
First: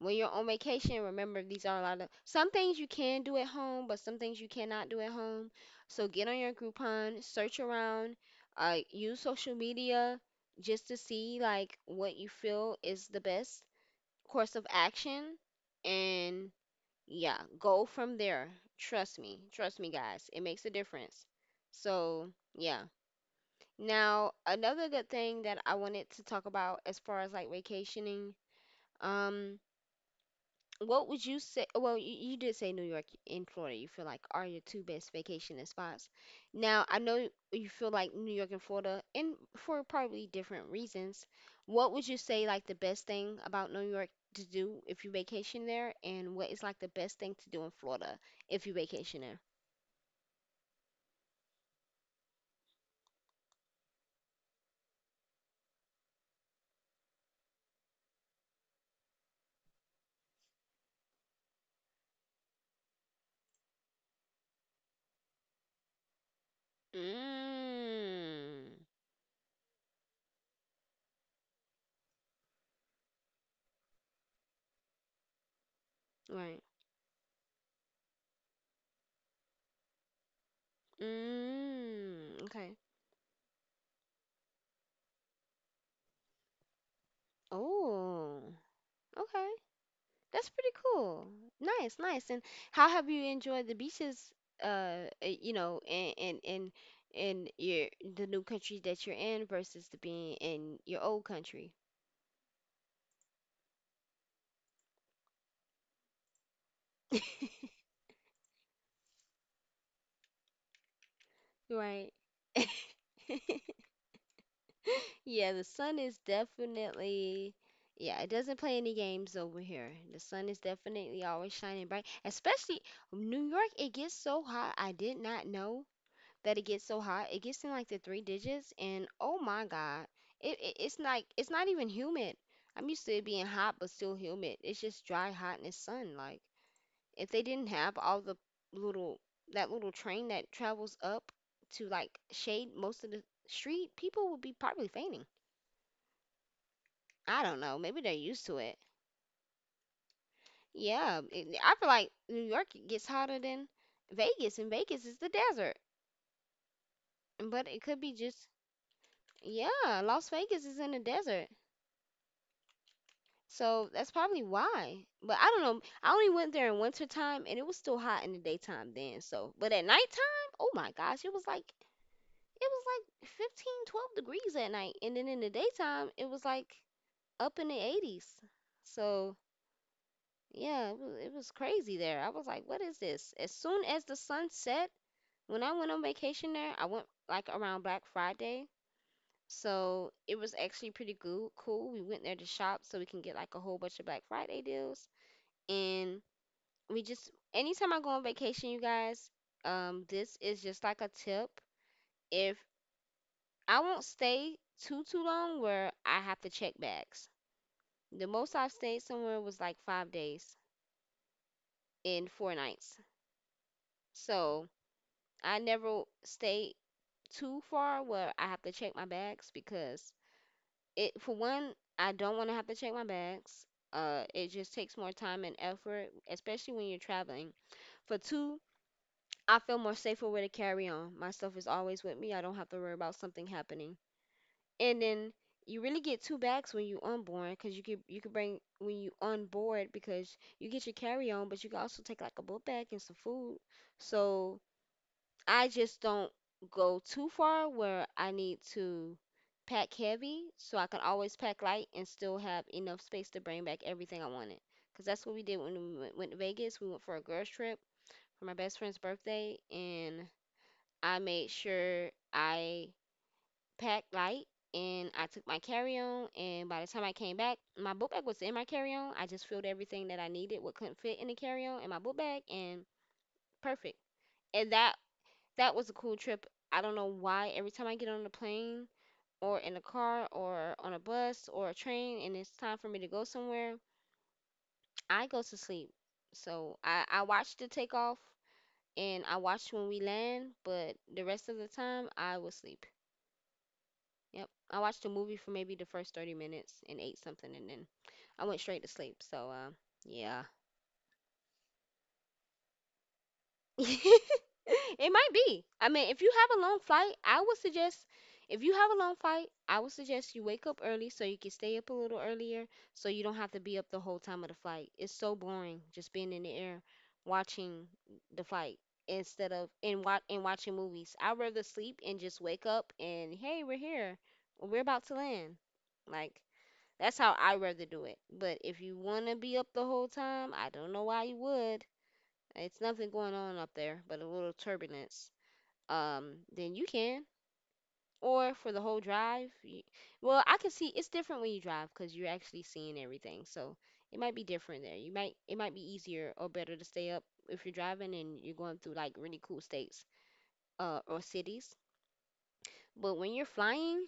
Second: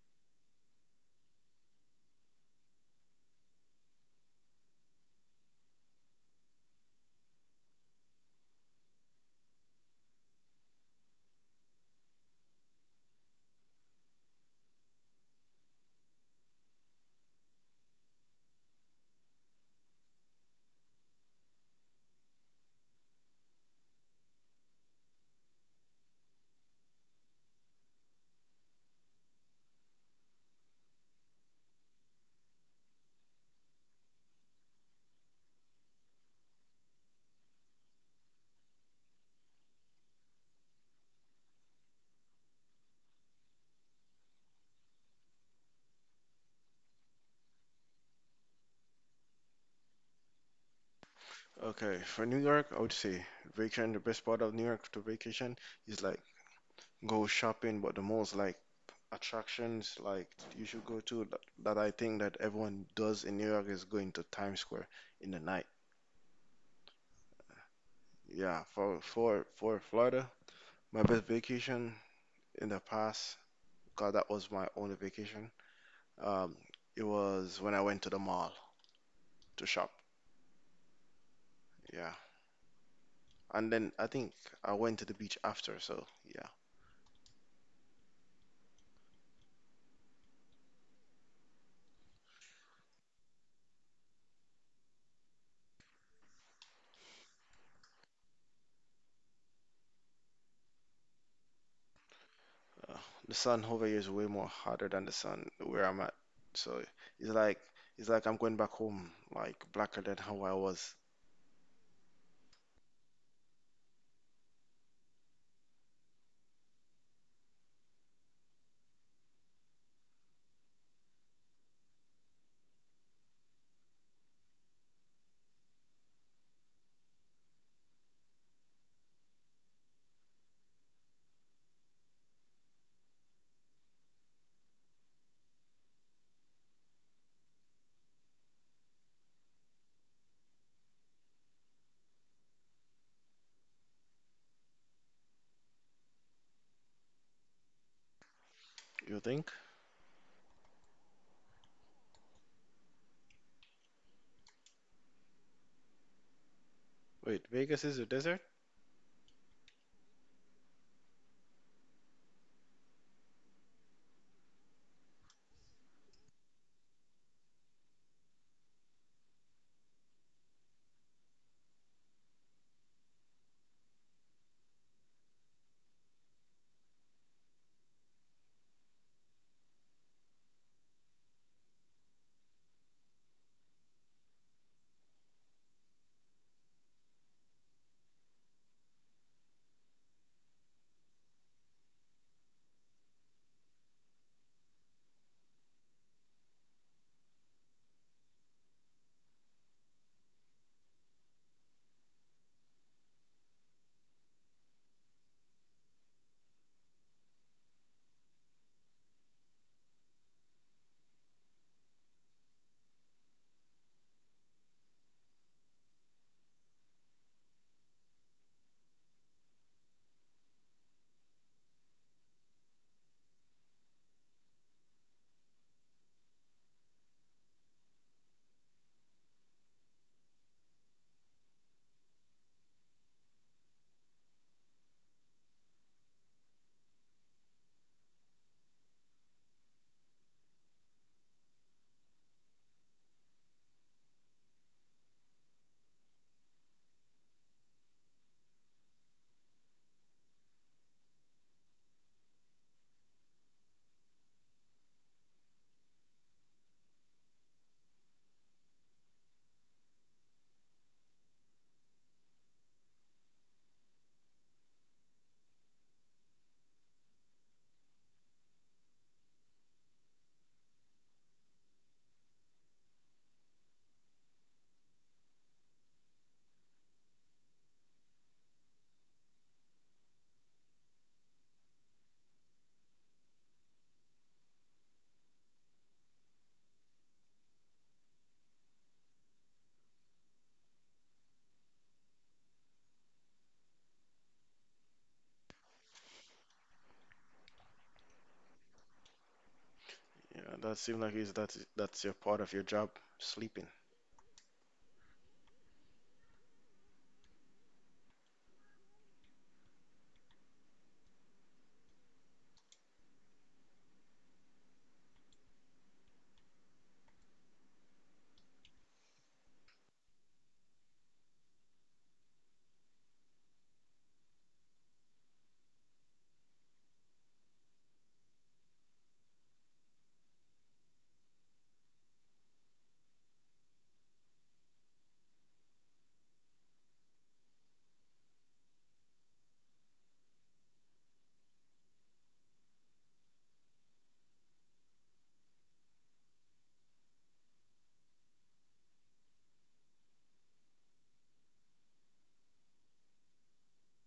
when you're on vacation, remember these are a lot of some things you can do at home, but some things you cannot do at home. So get on your Groupon, search around, use social media just to see like what you feel is the best course of action, and yeah, go from there. Trust me, guys, it makes a difference. So yeah. Now, another good thing that I wanted to talk about as far as like vacationing, um. What would you say? Well, you did say New York and Florida. You feel like are your two best vacation spots. Now, I know you feel like New York and Florida, and for probably different reasons. What would you say like the best thing about New York to do if you vacation there, and what is like the best thing to do in Florida if you vacation there?
Okay, for New York, I would say vacation. The best part of New York to vacation is like go shopping, but the most like attractions like you should go to that, that I think that everyone does in New York is going to Times Square in the night. Yeah,
Mm.
for Florida, my best vacation in the past, God, that was my only vacation.
Right.
Um, it was when I went to the mall to shop. Yeah,
Mm, okay.
and then I think I went to the beach after. So yeah,
Oh, okay. That's pretty cool. Nice, nice. And how have you enjoyed the beaches, you know, in your the new country that you're in versus the being in your old country?
uh, the sun over here is way more hotter than the sun where I'm at. So it's like it's like I'm going back home, like blacker than how I was.
Right. Yeah, the sun is definitely, yeah, it doesn't play any games over here. The sun is definitely always shining bright, especially New York. It gets so hot. I did not know that it gets so hot. It gets in like the three digits, and oh my God, it's like it's not even humid. I'm used to it being hot but still humid. It's just dry, hot in the sun. Like if they didn't have all the little that little train that travels up to like shade most of the street, people would be probably fainting. I don't know. Maybe they're used to it.
You think?
Yeah, I feel like New York gets hotter than Vegas, and Vegas is the desert.
Wait,
But it
Vegas
could be
is a
just
desert?
yeah, Las Vegas is in the desert. So that's probably why. But I don't know. I only went there in winter time and it was still hot in the daytime then. So, but at nighttime, oh my gosh, it was like 15, 12 degrees at night. And then in the daytime, it was like up in the 80s. So, yeah, it was crazy there. I was like, what is this? As soon as the sun set, when I went on vacation there, I went like around Black Friday. So, it was actually pretty cool. We went there to shop so we can get like a whole bunch of Black Friday deals. And we just anytime I go on vacation, you guys, this is just like a tip. If I won't stay too long where I have to check bags. The most I've stayed somewhere was like 5 days and 4 nights. So I never stay too far where I have to check my bags because it, for one, I don't want to have to check my bags. It just takes more time and effort, especially when you're traveling. For two, I feel more safer with a carry on. My stuff is always with me. I don't have to worry about something happening. And then you really get two bags when you onboard because you could bring when you on board because you get your carry on, but you can also take like a book bag and some food. So I just don't go too far where I need to pack heavy, so I can always pack light and still have enough space to bring back everything I wanted. Because that's what we did when we went to Vegas. We went for a girls trip for my best friend's birthday, and I made sure I packed light and I took my carry on. And by the time I came back, my book bag was in my carry on. I just filled everything that I needed, what couldn't fit in the carry on, in my book bag, and perfect. And that was a cool trip. I don't know why every time I get on the plane or in a car or on a bus or a train and it's time for me to go somewhere, I go to sleep. So I watched the takeoff and I watched when we land, but the rest of the time I was sleeping. Yep. I watched a movie for maybe the first 30 minutes and ate something, and then I went straight to sleep. So yeah.
Yeah, that seems like is that's your part of your job, sleeping.
It might be. I mean, if you have a long flight, I would suggest if you have a long flight, I would suggest you wake up early so you can stay up a little earlier so you don't have to be up the whole time of the flight. It's so boring just being in the air watching the flight instead of and watching movies. I'd rather sleep and just wake up and hey, we're here. We're about to land. Like, that's how I rather do it. But if you want to be up the whole time, I don't know why you would. It's nothing going on up there but a little turbulence. Then you can. Or for the whole drive, you, well, I can see it's different when you drive because you're actually seeing everything. So it might be different there. You might it might be easier or better to stay up if you're driving and you're going through like really cool states or cities. But when you're flying,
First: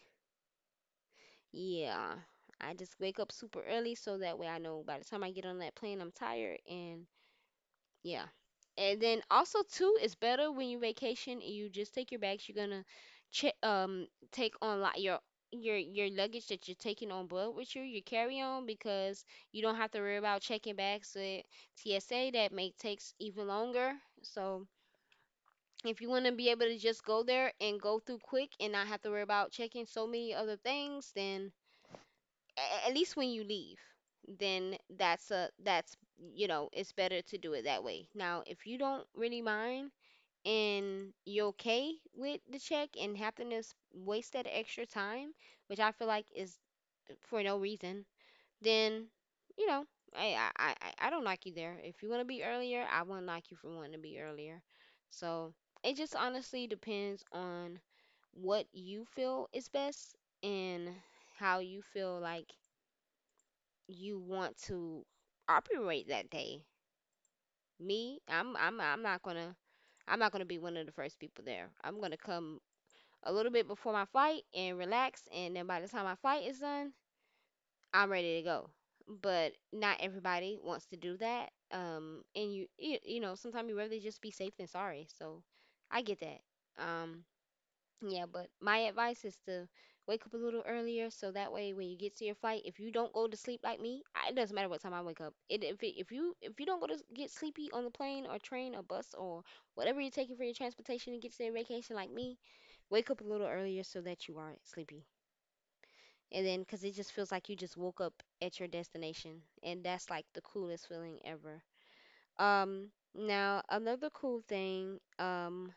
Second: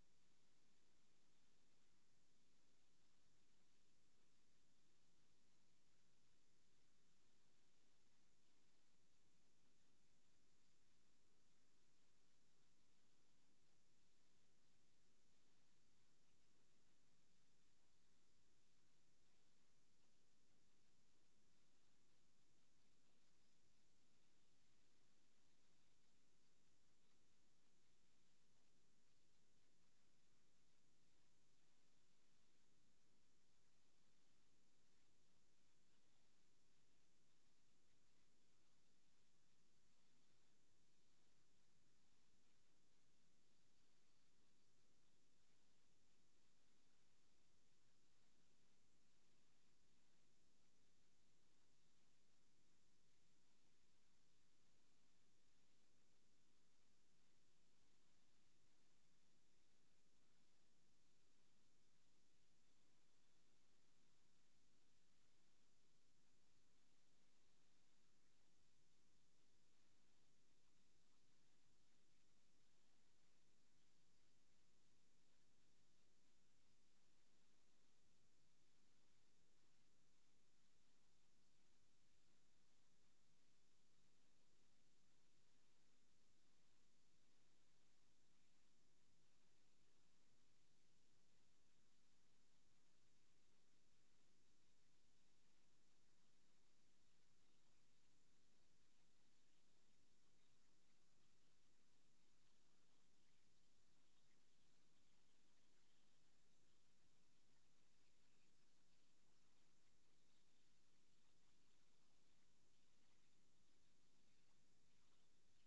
yeah, I just wake up super early so that way I know by the time I get on that plane I'm tired, and yeah. And then also too, it's better when you vacation and you just take your bags. You're gonna check take on like your luggage that you're taking on board with you, your carry on, because you don't have to worry about checking bags with TSA. That may takes even longer. So if you want to be able to just go there and go through quick and not have to worry about checking so many other things, then at least when you leave, then that's a that's you know it's better to do it that way. Now, if you don't really mind and you're okay with the check and having to waste that extra time, which I feel like is for no reason, then you know I don't like you there. If you want to be earlier, I wouldn't like you for wanting to be earlier. So it just honestly depends on what you feel is best and how you feel like you want to operate that day. Me, I'm not gonna I'm not gonna be one of the first people there. I'm gonna come a little bit before my flight and relax, and then by the time my flight is done, I'm ready to go. But not everybody wants to do that. And you you, you know sometimes you rather just be safe than sorry. So I get that. Um, yeah, but my advice is to wake up a little earlier so that way when you get to your flight, if you don't go to sleep like me, it doesn't matter what time I wake up. It, if you don't go to get sleepy on the plane or train or bus or whatever you're taking for your transportation and get to your vacation like me, wake up a little earlier so that you aren't sleepy. And then cuz it just feels like you just woke up at your destination, and that's like the coolest feeling ever. Um now another cool thing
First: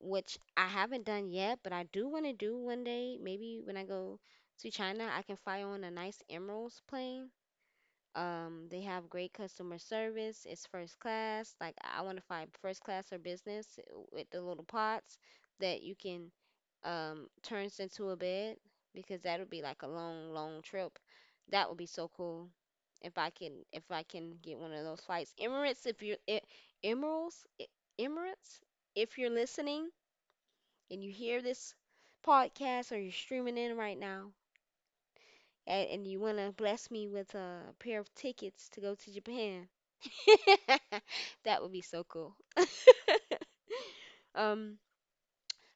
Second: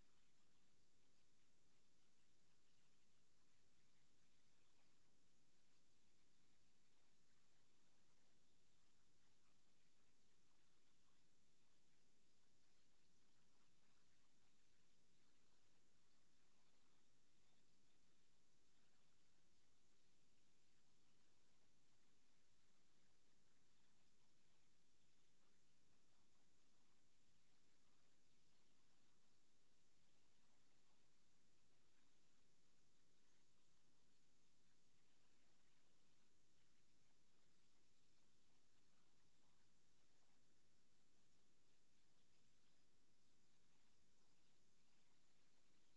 which I haven't done yet, but I do want to do one day. Maybe when I go to China, I can fly on a nice Emeralds plane. They have great customer service. It's first class. Like, I want to fly first class or business with the little pots that you can turns into a bed, because that would be like a long, long trip. That would be so cool if I can get one of those flights. Emirates, if you're Emeralds, Emirates, if you're listening and you hear this podcast or you're streaming in right now, and you want to bless me with a pair of tickets to go to Japan, that would be so cool. Um,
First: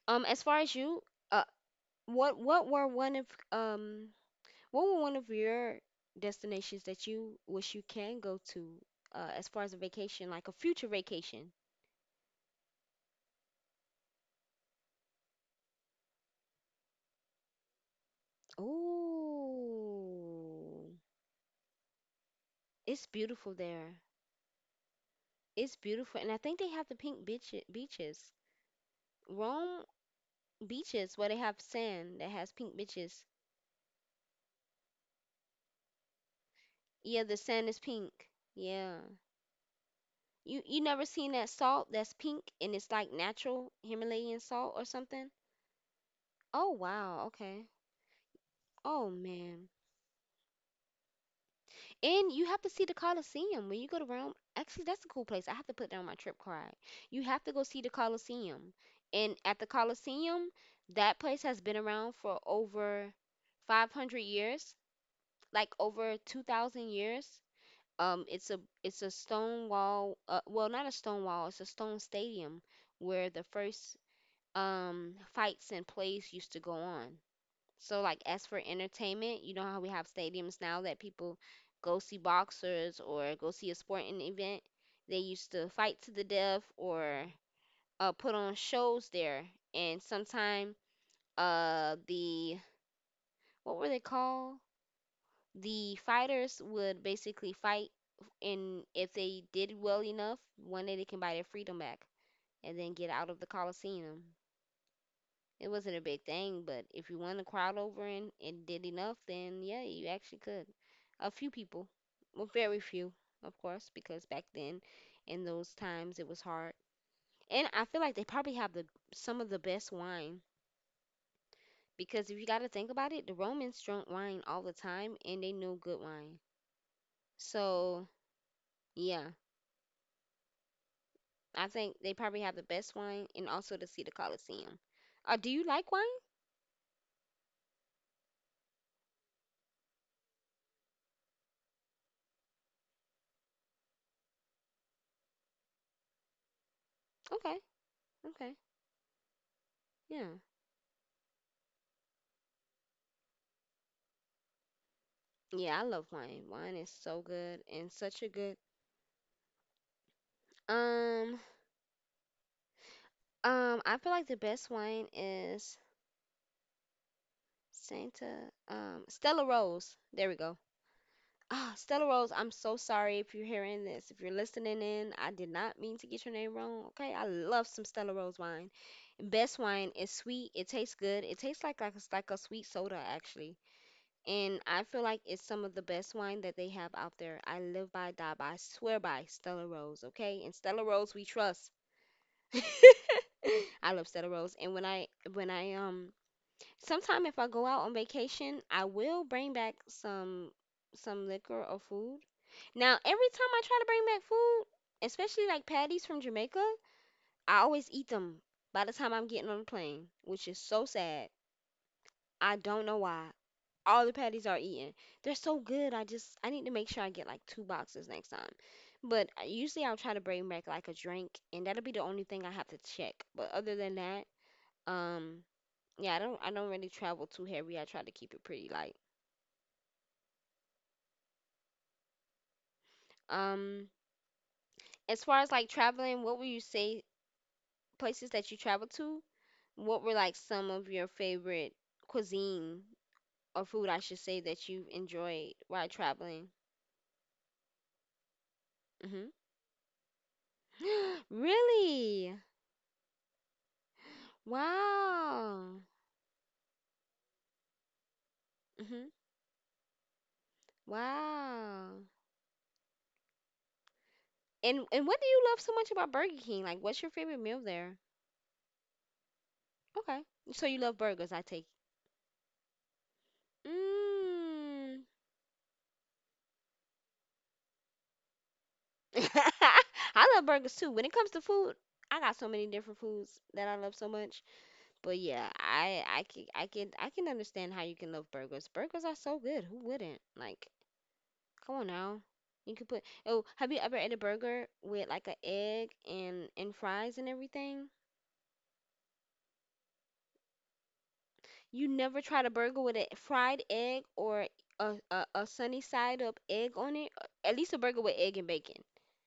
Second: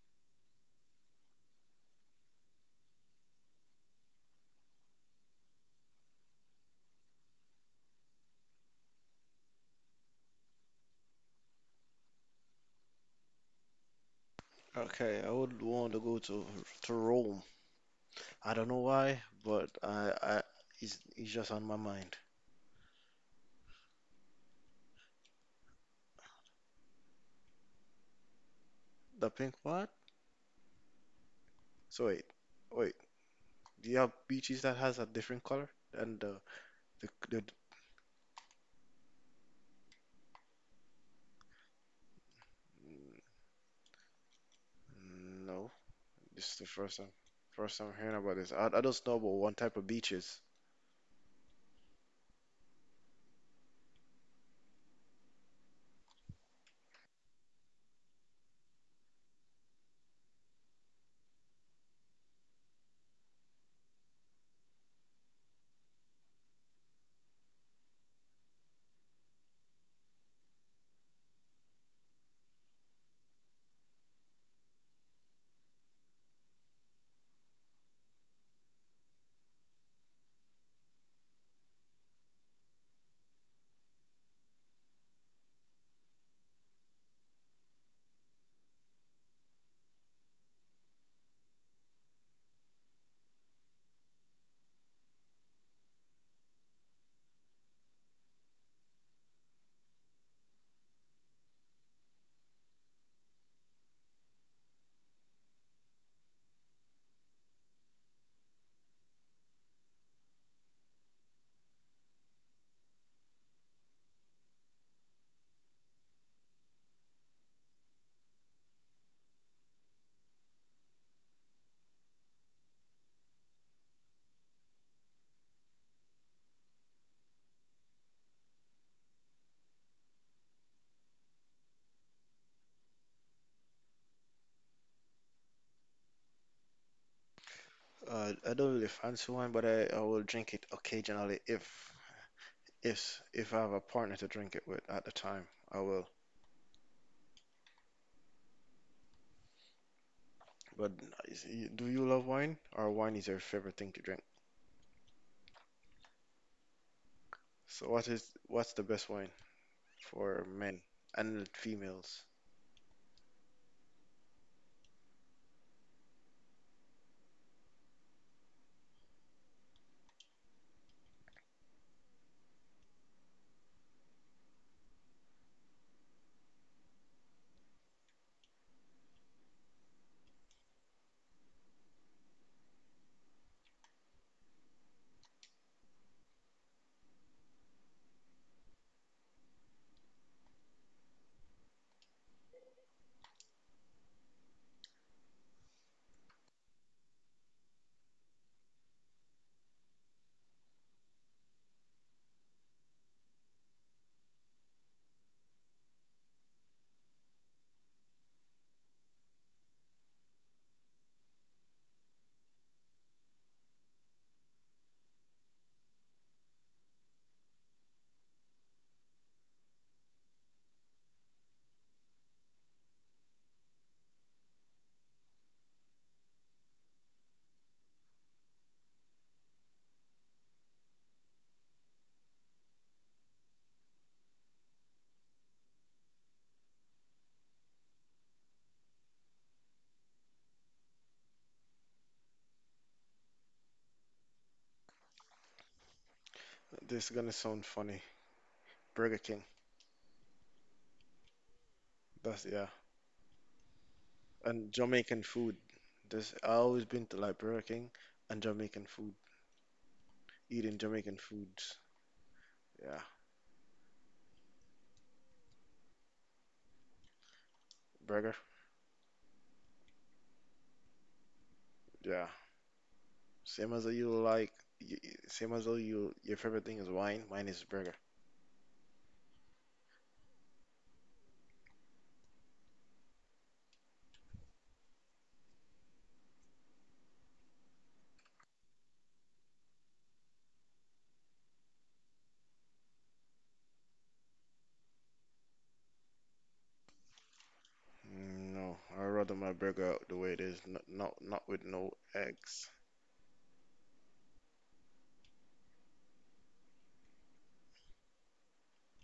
as far as you, uh, what were one of what were one of your destinations that you wish you can go to, as far as a vacation, like a future vacation?
Okay, I would want to go to Rome. I don't know why, but I,
Oh,
it's just on my mind.
it's beautiful there. It's beautiful, and I think they have the pink beaches.
The pink
Rome
what?
beaches where they have
So
sand that
wait,
has pink
wait.
beaches.
Do you have beaches that has a different color? And the the,
Yeah, the
the
sand is pink. Yeah. You never seen that salt that's pink and it's like natural Himalayan salt or something?
no, this is
Oh
the
wow, okay.
first time hearing about this. I
Oh
don't know about one
man.
type of beaches.
And you have to see the Colosseum when you go to Rome. Actually, that's a cool place. I have to put that on my trip card. You have to go see the Colosseum. And at the Colosseum, that place has been around for over 500 years, like over 2,000 years. It's a stone wall. Well, not a stone wall. It's a stone stadium where the first fights and plays used to go on. So like as for entertainment, you know how we have stadiums now that people go see boxers or go see a sporting event. They used to fight to the death or put on shows there. And sometime the what were they called? The fighters would basically fight, and if they did well enough, one day they can buy their freedom back and then get out of the coliseum. It wasn't a big thing, but if you won the crowd over and did enough, then yeah, you actually could. A few people, well, very few, of course, because back then, in those times, it was hard. And I feel like they probably have the some of the best wine, because if you got to think about it, the romans drank wine all the time, and they knew good wine. So yeah, I think they probably have the best wine, and also to see the Coliseum. Do you like wine?
I don't really fancy wine, but I will drink it occasionally if if I have a partner to drink it with at the time. I will.
Okay. Okay. Yeah.
But is, do you love wine, or wine is your favorite thing to drink?
Yeah, I love wine. Wine is so good and
So
such a
what is
good.
what's the best wine for men
Um,
and females?
I feel like the best wine is Santa, Stella Rose. There we go. Ah, Stella Rose, I'm so sorry if you're hearing this. If you're listening in, I did not mean to get your name wrong. Okay, I love some Stella Rose wine. Best wine is sweet. It tastes good. It tastes like it's like a sweet soda actually. And I feel like it's some of the best wine that they have out there. I live by, die by, swear by Stella Rose, okay? And Stella Rose we trust. I love Stella Rose. And when I sometime if I go out on vacation, I will bring back some liquor or food. Now, every time I try to bring back food, especially like patties from Jamaica, I always eat them by the time I'm getting on the plane, which is so sad. I don't know why all the patties are eaten. They're so good. I need to make sure I get like two boxes next time. But usually I'll try to bring back like a drink, and that'll be the only thing I have to check. But other than that, um, yeah, I don't really travel too heavy. I try to keep it pretty light. Um, as far as like traveling, what would you say places that you travel to? What were like some of your favorite cuisine or food, I should say, that you enjoyed while traveling?
This is gonna sound funny.
Hmm.
Burger King.
Really?
That's yeah. And Jamaican food.
Wow.
This I always been to like Burger King and Jamaican
Hmm.
food. Eating Jamaican foods.
Wow.
Yeah.
And what do you love so much about Burger King? Like, what's your favorite meal there?
Burger.
Okay. So you love burgers, I take
Yeah.
it.
Same as you like.
Mm.
Same as though you your favorite thing is wine. Mine is burger.
I love burgers too. When it comes to food, I got so many different foods that I love so much. But yeah, I can understand how you can love burgers. Burgers are so good. Who wouldn't? Like, come on now. You could put, oh, have you ever ate a burger with like an egg and fries and everything?
Mm, no, I rather my burger out the way it is. Not with
You
no
never tried a burger
eggs.
with a fried egg or a sunny side up egg on it? At least a burger with egg and bacon.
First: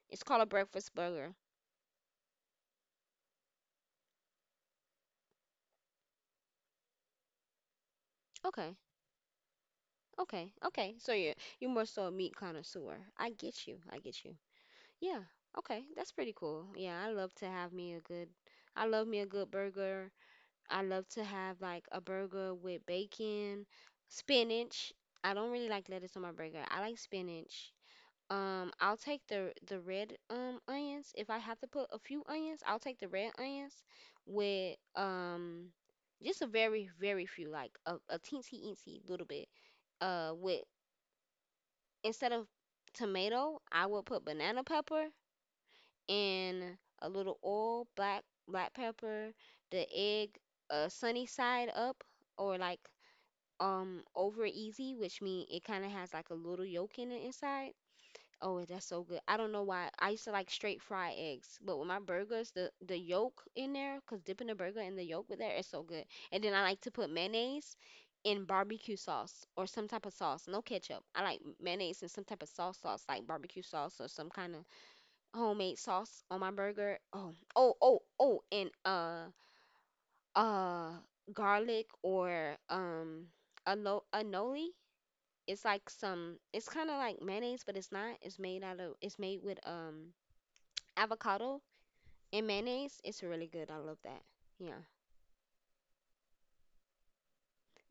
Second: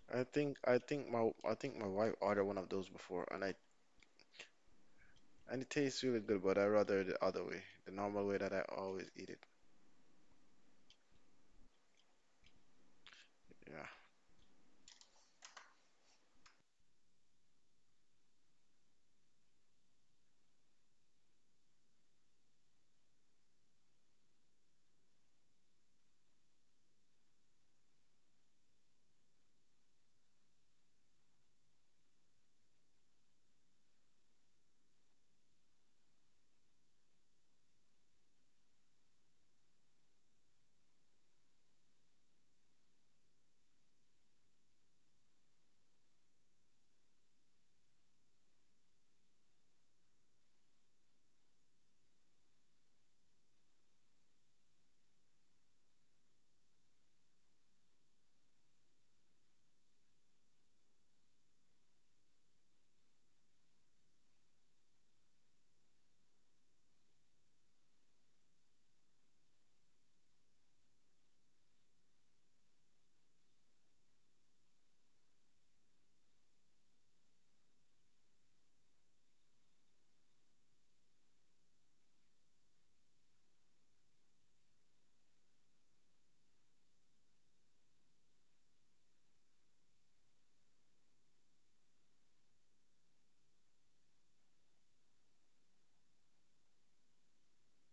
It's
I
called a
think I
breakfast
think my
burger.
I think my wife ordered one of those before, and I and it tastes really good, but I rather the other way, the normal way that I
Okay,
always eat it.
okay, okay. So you're more so a meat connoisseur. I get you.
Yeah.
I get you. Yeah. Okay, that's pretty cool. Yeah, I love to have me a good. I love me a good burger. I love to have like a burger with bacon, spinach. I don't really like lettuce on my burger. I like spinach. I'll take the the red onions. If I have to put a few onions, I'll take the red onions with just a very very few, like a teensy eensy little bit. With instead of tomato, I will put banana pepper and a little oil, black black pepper, the egg, sunny side up or like over easy, which means it kind of has like a little yolk in it inside. Oh, that's so good. I don't know why. I used to like straight fried eggs, but with my burgers, the yolk in there, 'cause dipping the burger in the yolk with there is so good. And then I like to put mayonnaise in barbecue sauce or some type of sauce, no ketchup. I like mayonnaise and some type of sauce sauce, like barbecue sauce or some kind of homemade sauce on my burger. Oh, oh, oh, oh, and uh garlic or a a noli. It's like some. It's kind of like mayonnaise, but it's not. It's made out of. It's made with avocado and mayonnaise. It's really good. I love that. Yeah.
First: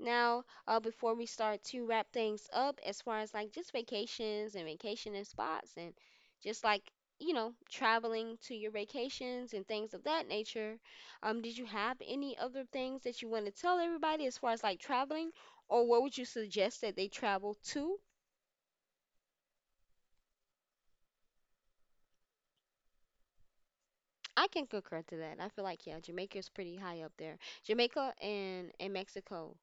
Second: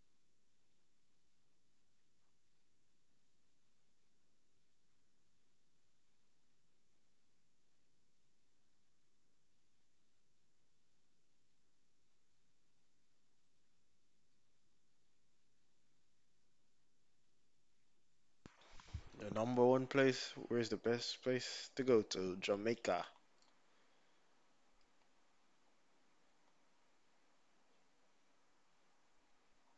Now, before we start to wrap things up, as far as like just vacations and vacationing spots and just like you know traveling to your vacations and things of that nature, did you have any other things that you want to tell everybody as far as like traveling, or what would you suggest that they travel to?
The number one place, where's the best place to go to? Jamaica.
I can concur to that. I feel like yeah, Jamaica's pretty high up there. Jamaica and Mexico,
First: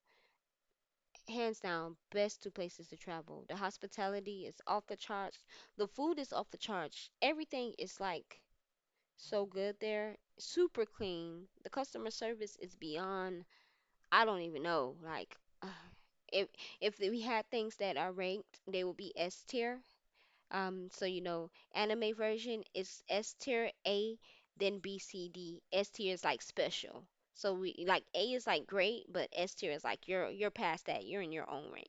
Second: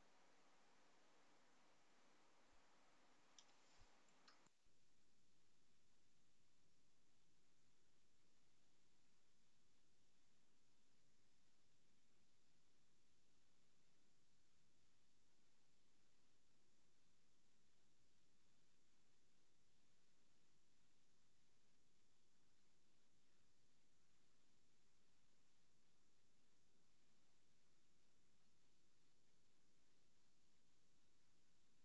hands down, best two places to travel. The hospitality is off the charts. The food is off the charts. Everything is like so good there. Super clean. The customer service is beyond. I don't even know. Like, if if we had things that are ranked, they would be S tier. So you know, anime version is S tier A, then B, C, D. S tier is like special. So we like A is like great, but S tier is like you're past that. You're in your own rank.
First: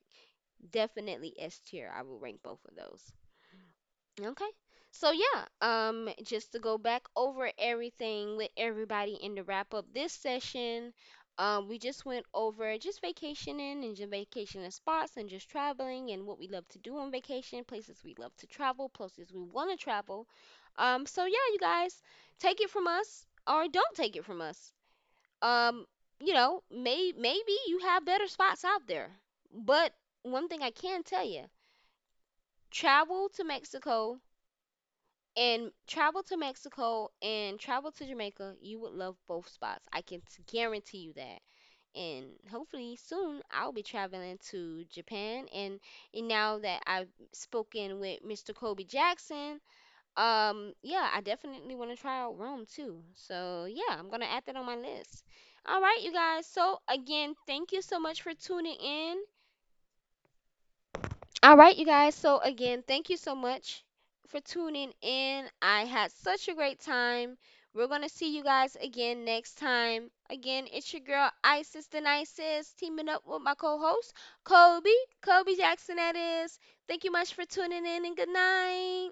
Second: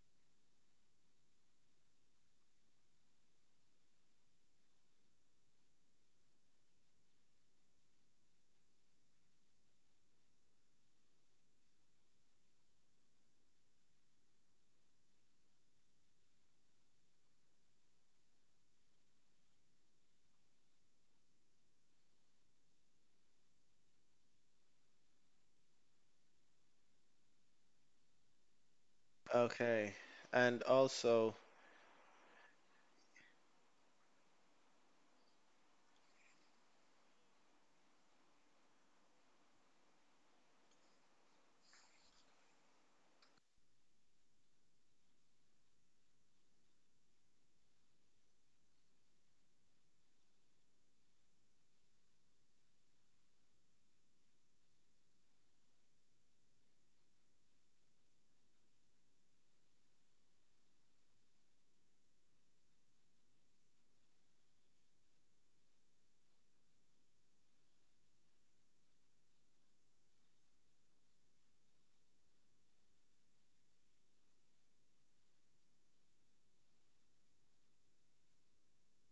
Definitely S tier. I will rank both of those. Okay. So yeah, just to go back over everything with everybody in the wrap up this session, we just went over just vacationing and just vacationing spots and just traveling and what we love to do on vacation, places we love to travel, places we want to travel. So yeah, you guys, take it from us or don't take it from us. Um you know, maybe you have better spots out there. But
Okay.
one thing I
And
can tell you,
also,
travel to Mexico and travel to Mexico and travel to Jamaica, you would love both spots. I can guarantee you that. And hopefully soon I'll be traveling to Japan. And now that I've spoken with Mr. Kobe Jackson, yeah, I definitely want to try out Rome too. So yeah, I'm gonna add that on my list. All right, you guys. So again, thank you so much for tuning in. All right, you guys. So, again, thank you so much for tuning in. I had such a great time. We're going to see you guys again next time. Again, it's your girl, Isis the Nicest, teaming up with my co host, Kobe. Kobe Jackson, that is. Thank you much for tuning in and good night.